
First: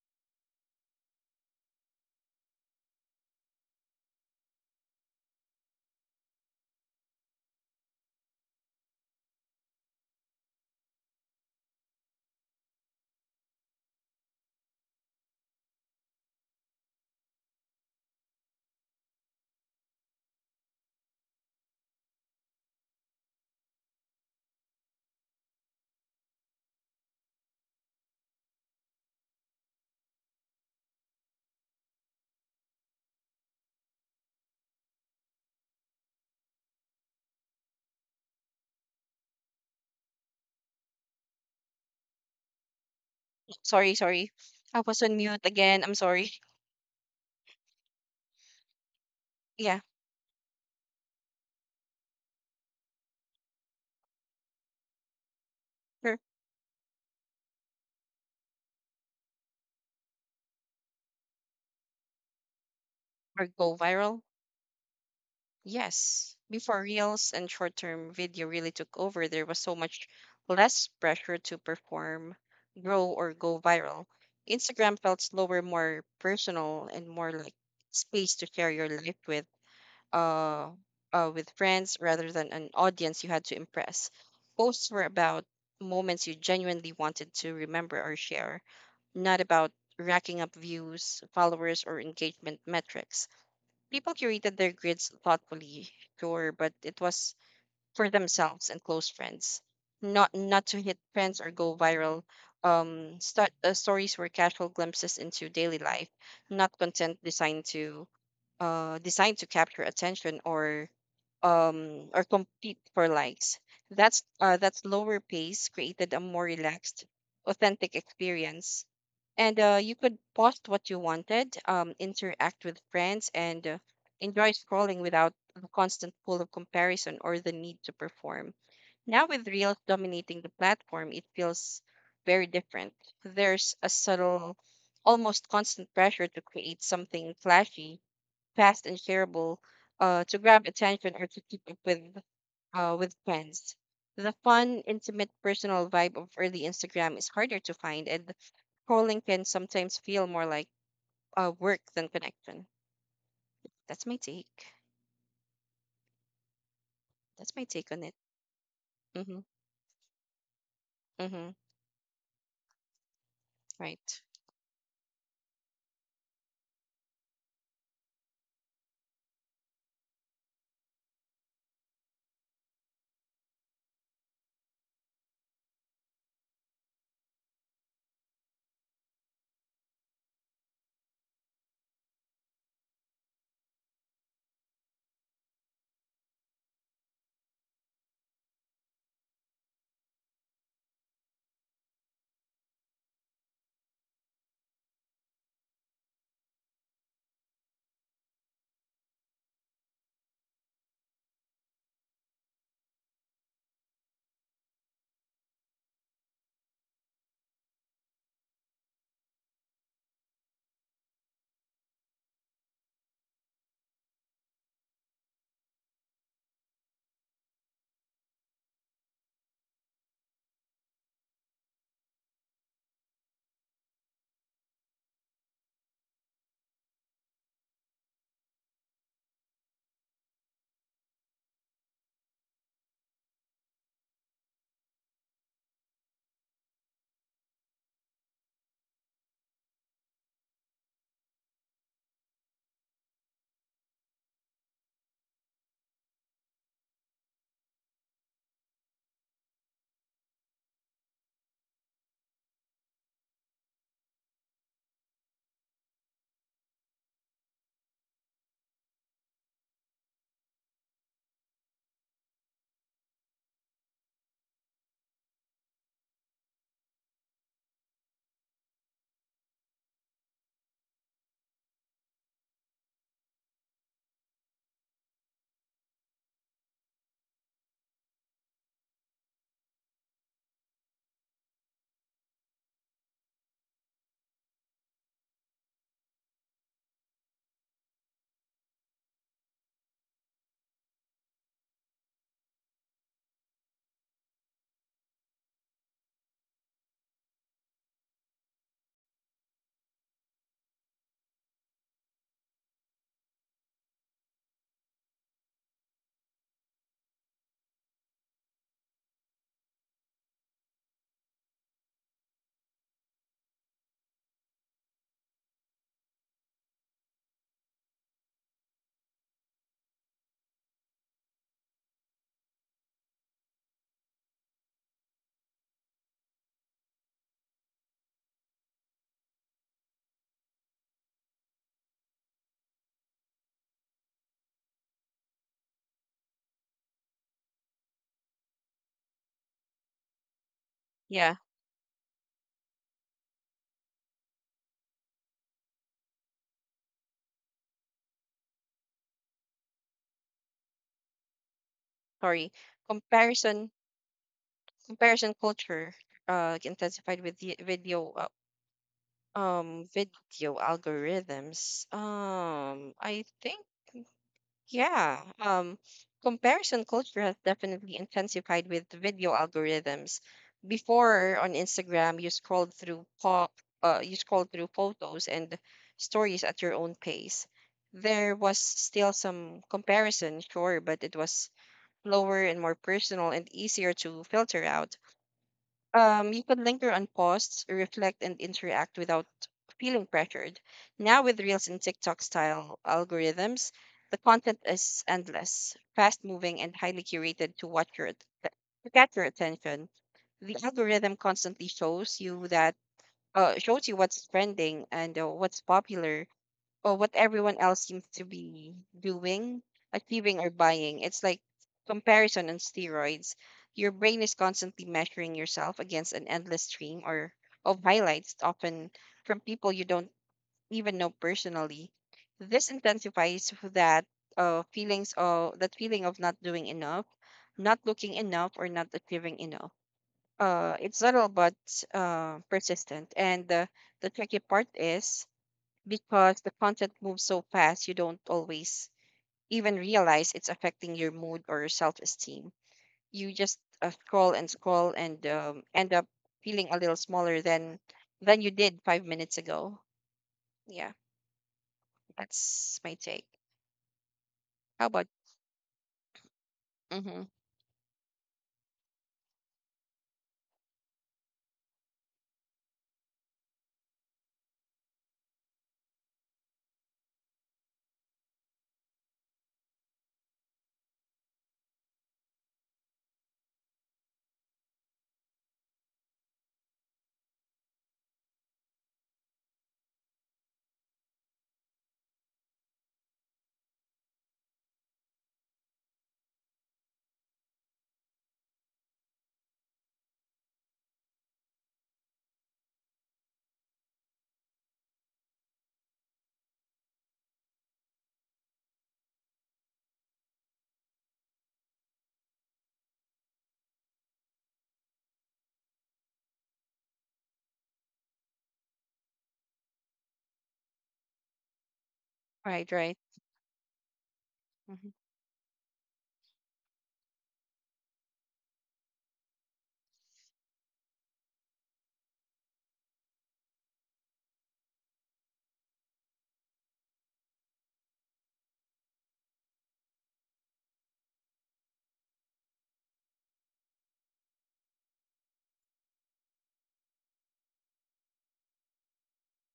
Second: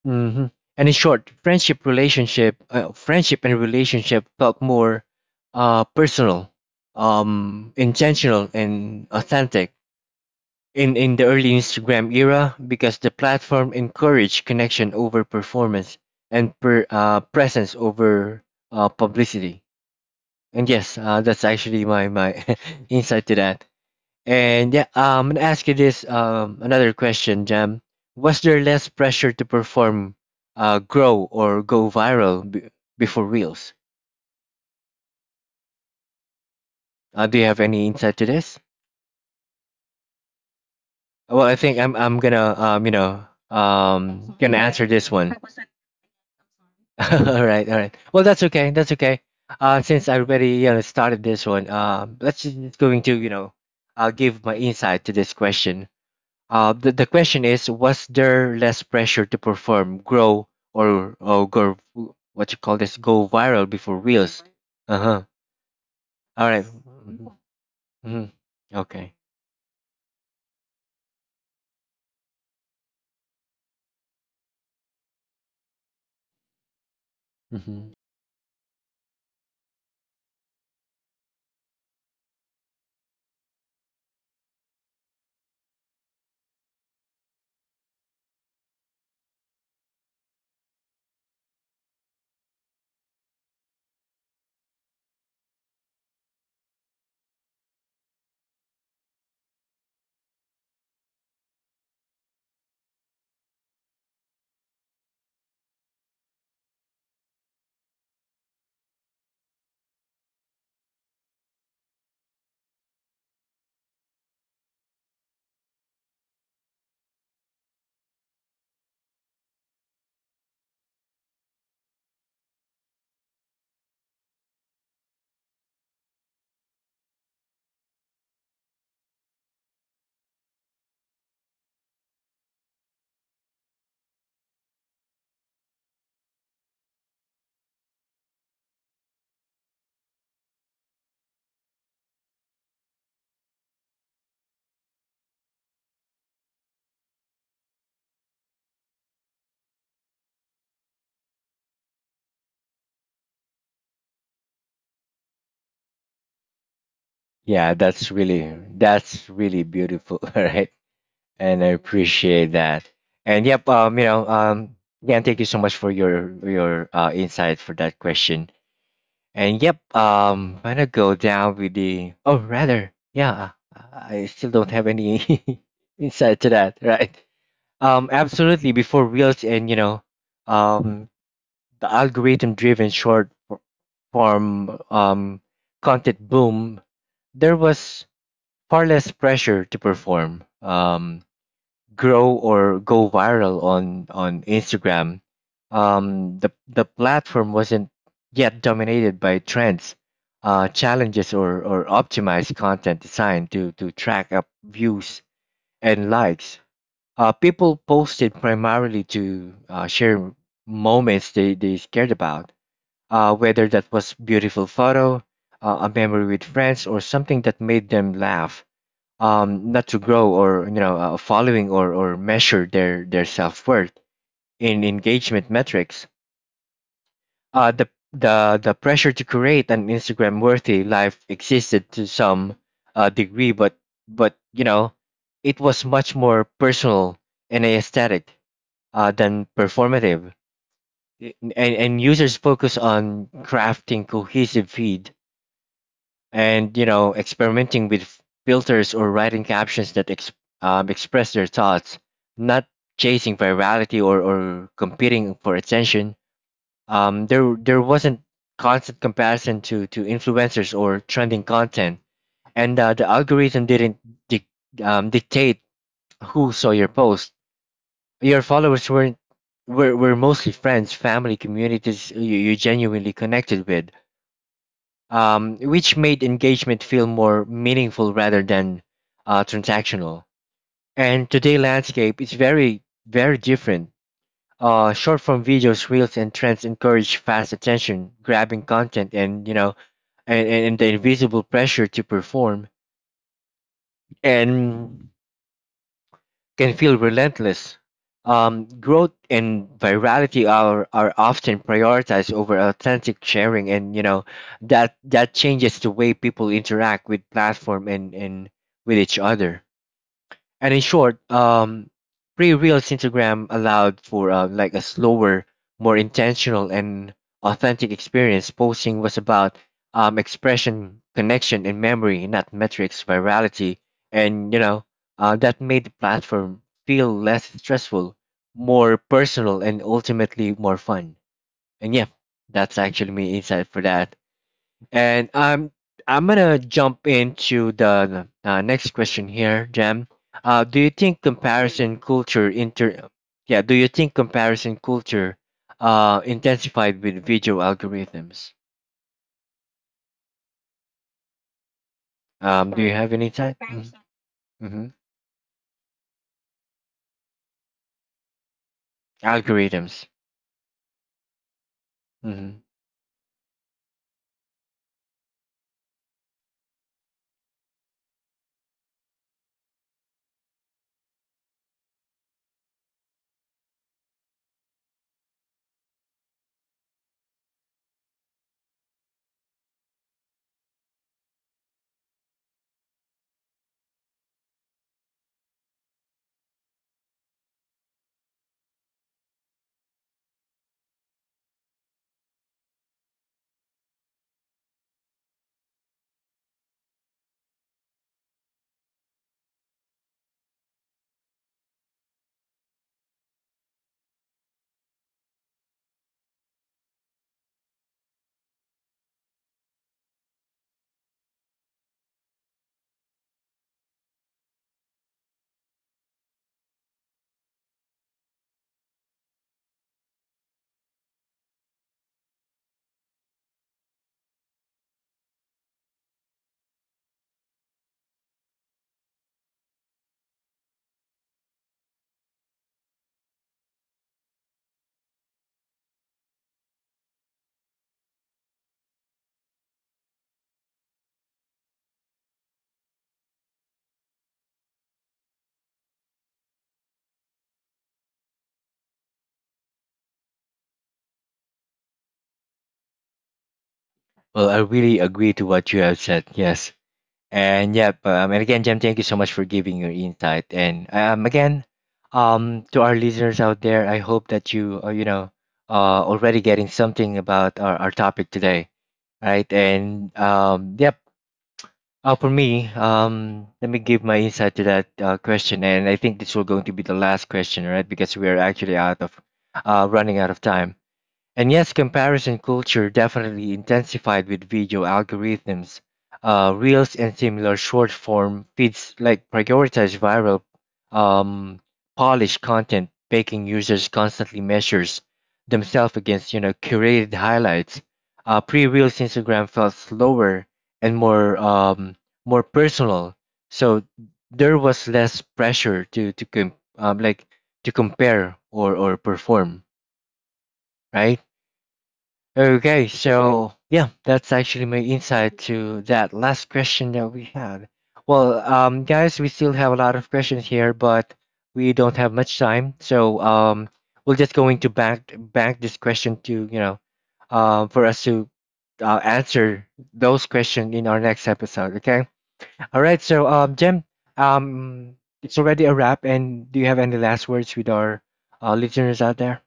A: hmm And in short, friendship relationship, uh, friendship and relationship felt more uh, personal, um, intentional, and authentic in in the early Instagram era because the platform encouraged connection over performance and per, uh, presence over uh, publicity. And yes, uh, that's actually my my [laughs] insight to that. And yeah, um, I'm gonna ask you this um another question, Jam. Was there less pressure to perform, uh, grow or go viral b- before Reels? Uh, do you have any insight to this? Well, I think I'm I'm gonna um you know
B: Sorry. Sorry.
A: um gonna
B: I
A: answer
B: was
A: this
B: on
A: one.
B: mute again. I'm sorry. [laughs]
A: [laughs] All right, all right. Well, that's okay. That's okay. Uh,
B: Yeah.
A: since I already you know started this one, um, let's just just going to you know, uh, give my insight to this question.
B: Sure.
A: Uh, the, the question is, was there less pressure to perform, grow, or, or go, what you call this, go
B: Or
A: viral
B: go
A: before
B: viral?
A: reels? Uh huh.
B: Yes.
A: All right.
B: Before Reels
A: Mhm.
B: and short term
A: Mhm.
B: video really took
A: Okay.
B: over, there was so much less pressure to perform, grow, or go viral. Instagram felt slower, more personal, and more like
A: hmm
B: space to share your life with uh, uh with friends rather than an audience you had to impress. Posts were about moments you genuinely wanted to remember or share, not about racking up views, followers, or engagement metrics. People curated their grids thoughtfully, sure, but it was for themselves and close friends, not not to hit trends or go viral. Um, st- uh, stories were casual glimpses into daily life, not content designed to uh designed to capture attention or um or compete for likes. That's uh that's lower pace created a more relaxed, authentic experience, and uh, you could post what you wanted, um, interact with friends, and uh, enjoy scrolling without the constant pull of comparison or the need to perform. Now, with Reels dominating the platform, it feels very different. There's a subtle, almost constant pressure to create something flashy, fast, and shareable, uh, to grab attention or to keep up with uh, with friends. The fun, intimate, personal vibe of early Instagram is harder to find, and scrolling can sometimes feel more like uh, work than connection. That's my take. That's my
A: Yeah,
B: take on
A: that's
B: it.
A: really that's
B: Mm-hmm.
A: really beautiful. [laughs] All right,
B: Mm-hmm.
A: and I appreciate that. And yep, um, you
B: Right.
A: know, um, again, thank you so much for your your uh, insight for that question. And yep, um, I'm gonna go down with the. Oh, rather, yeah, I still don't have any [laughs] insight to that, right? Um, absolutely. Before Reels and you know, um, the algorithm-driven short f- form um content boom, there was far less pressure to perform. Um, grow or go viral on on Instagram, um, the the platform wasn't yet dominated by trends, uh, challenges, or or optimized content designed to to track up views and likes. Uh, people posted primarily to uh, share moments they they cared about, uh, whether that was beautiful photo, uh, a memory with friends, or something that made them laugh, um, not to grow or you know uh, following or, or measure their, their self-worth in engagement metrics. uh, the, the, the pressure to create an Instagram worthy life existed to some uh, degree but but you know it was much more personal and aesthetic uh, than performative. I- and, and users focus on crafting cohesive feed and you know experimenting with filters or writing captions that ex- um, express their thoughts, not chasing virality or, or competing for attention. Um, there there wasn't constant comparison to to influencers or trending content, and uh, the algorithm didn't dic um, dictate who saw your post. Your followers weren't were, were mostly friends family communities you, you genuinely connected with, um, which made engagement feel more meaningful rather than uh, transactional. And today landscape is very, very different. Uh, short form videos, reels, and trends encourage fast attention, grabbing content, and you know, and, and and the invisible pressure to perform. And can feel relentless. Um, growth and virality are, are often prioritized over authentic sharing, and you know that that changes the way people interact with platform and, and with each other. And in short, um, pre reels Instagram allowed for uh, like a slower, more intentional and authentic experience. Posting was about um, expression, connection, and memory, not metrics, virality, and you know uh, that made the platform feel less stressful, more personal, and ultimately more fun. And yeah, that's actually me insight for that. And I'm I'm gonna jump into the uh, next question here, Jam. Uh, do you think Mm.
B: Yeah.
A: comparison culture inter yeah, do you think comparison culture uh intensified with video algorithms?
B: Sorry.
A: Um, do you have any time?
B: Comparison.
A: Mm-hmm. Mm-hmm.
B: Comparison culture uh, intensified with the video uh, um
A: Algorithms.
B: video algorithms.
A: Mm-hmm.
B: Um, I think Yeah, um, comparison culture has definitely intensified with the video algorithms. Before on Instagram, you scrolled through pop, uh, you scrolled through photos and stories at your own pace. There was still some comparison, sure, but it was slower and more personal and easier to filter out. Um, you could linger on posts, reflect, and interact without feeling pressured. Now, with Reels and TikTok style algorithms, the content is endless, fast moving, and highly curated to, watch your, att- to catch your attention. The algorithm constantly shows you that. Uh, shows you what's trending and uh, what's popular or what everyone else seems to be doing, achieving, or buying. It's like comparison on steroids. Your brain is constantly measuring yourself against an endless stream or of highlights, often from people you don't even know personally. This intensifies that uh, feelings of that feeling of not doing enough, not looking enough, or not achieving enough. Uh, it's subtle but uh, persistent. And the the tricky part is, because the content moves so fast, you don't always even realize it's affecting your mood or your self-esteem. You just uh, scroll and scroll and um, end up feeling a little smaller than than you did five minutes ago. Yeah, that's my take.
A: Well, I
B: How about
A: really agree to what you have said. Yes.
B: mm-hmm.
A: And yep, um, and again, Jem, thank you so much for giving your insight. And um, again, um, to our listeners out there, I hope that you, uh, you know, uh, already getting something about our, our topic today, right? And um, yep, uh, for me, um, let me give my insight to that uh, question. And I think this will going to be the last question, right? Because we are actually out of, uh, running out of time. And yes, comparison culture definitely intensified with video algorithms. Uh, Reels and similar short form feeds like prioritize viral, um, polished content, making users constantly measures themselves against you know curated highlights. Uh, Pre-Reels Instagram felt slower and more um, more personal, so there was less pressure to to com- um, like to compare or or perform, right?
B: Right,
A: Okay,
B: right.
A: so yeah, that's actually my
B: Hmm.
A: insight to that last question that we had. Well, um, guys, we still have a lot of questions here, but we don't have much time, so um, we're just going to back back this question to you know, um, for us to uh, answer those questions in our next episode. Okay. All right. So, um, Jim, um, it's already a wrap, and do you have any last words with our uh, listeners out there?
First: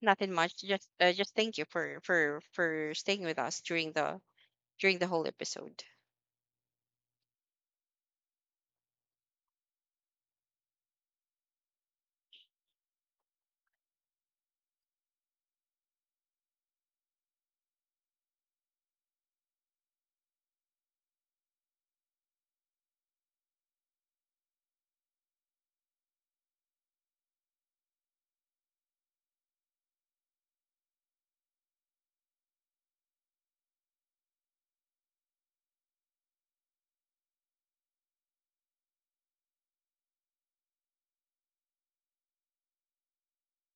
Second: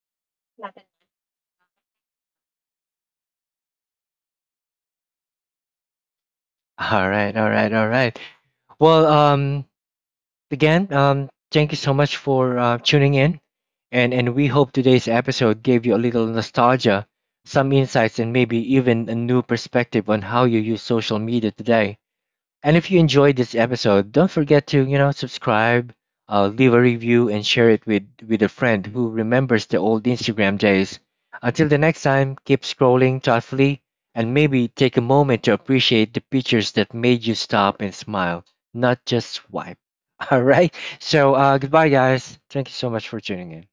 B: Nothing much, just uh, just thank you for for for staying with us during the during the whole episode.
A: [laughs] All right. All right. All right. Well, um, again, um, thank you so much for uh, tuning in, and and we hope today's episode gave you a little nostalgia, some insights, and maybe even a new perspective on how you use social media today. And if you enjoyed this episode, don't forget to, you know, subscribe, uh, leave a review, and share it with, with a friend who remembers the old Instagram days. Until the next time, keep scrolling thoughtfully and maybe take a moment to appreciate the pictures that made you stop and smile, not just swipe. [laughs] All right. So, uh, goodbye, guys. Thank you so much for tuning in.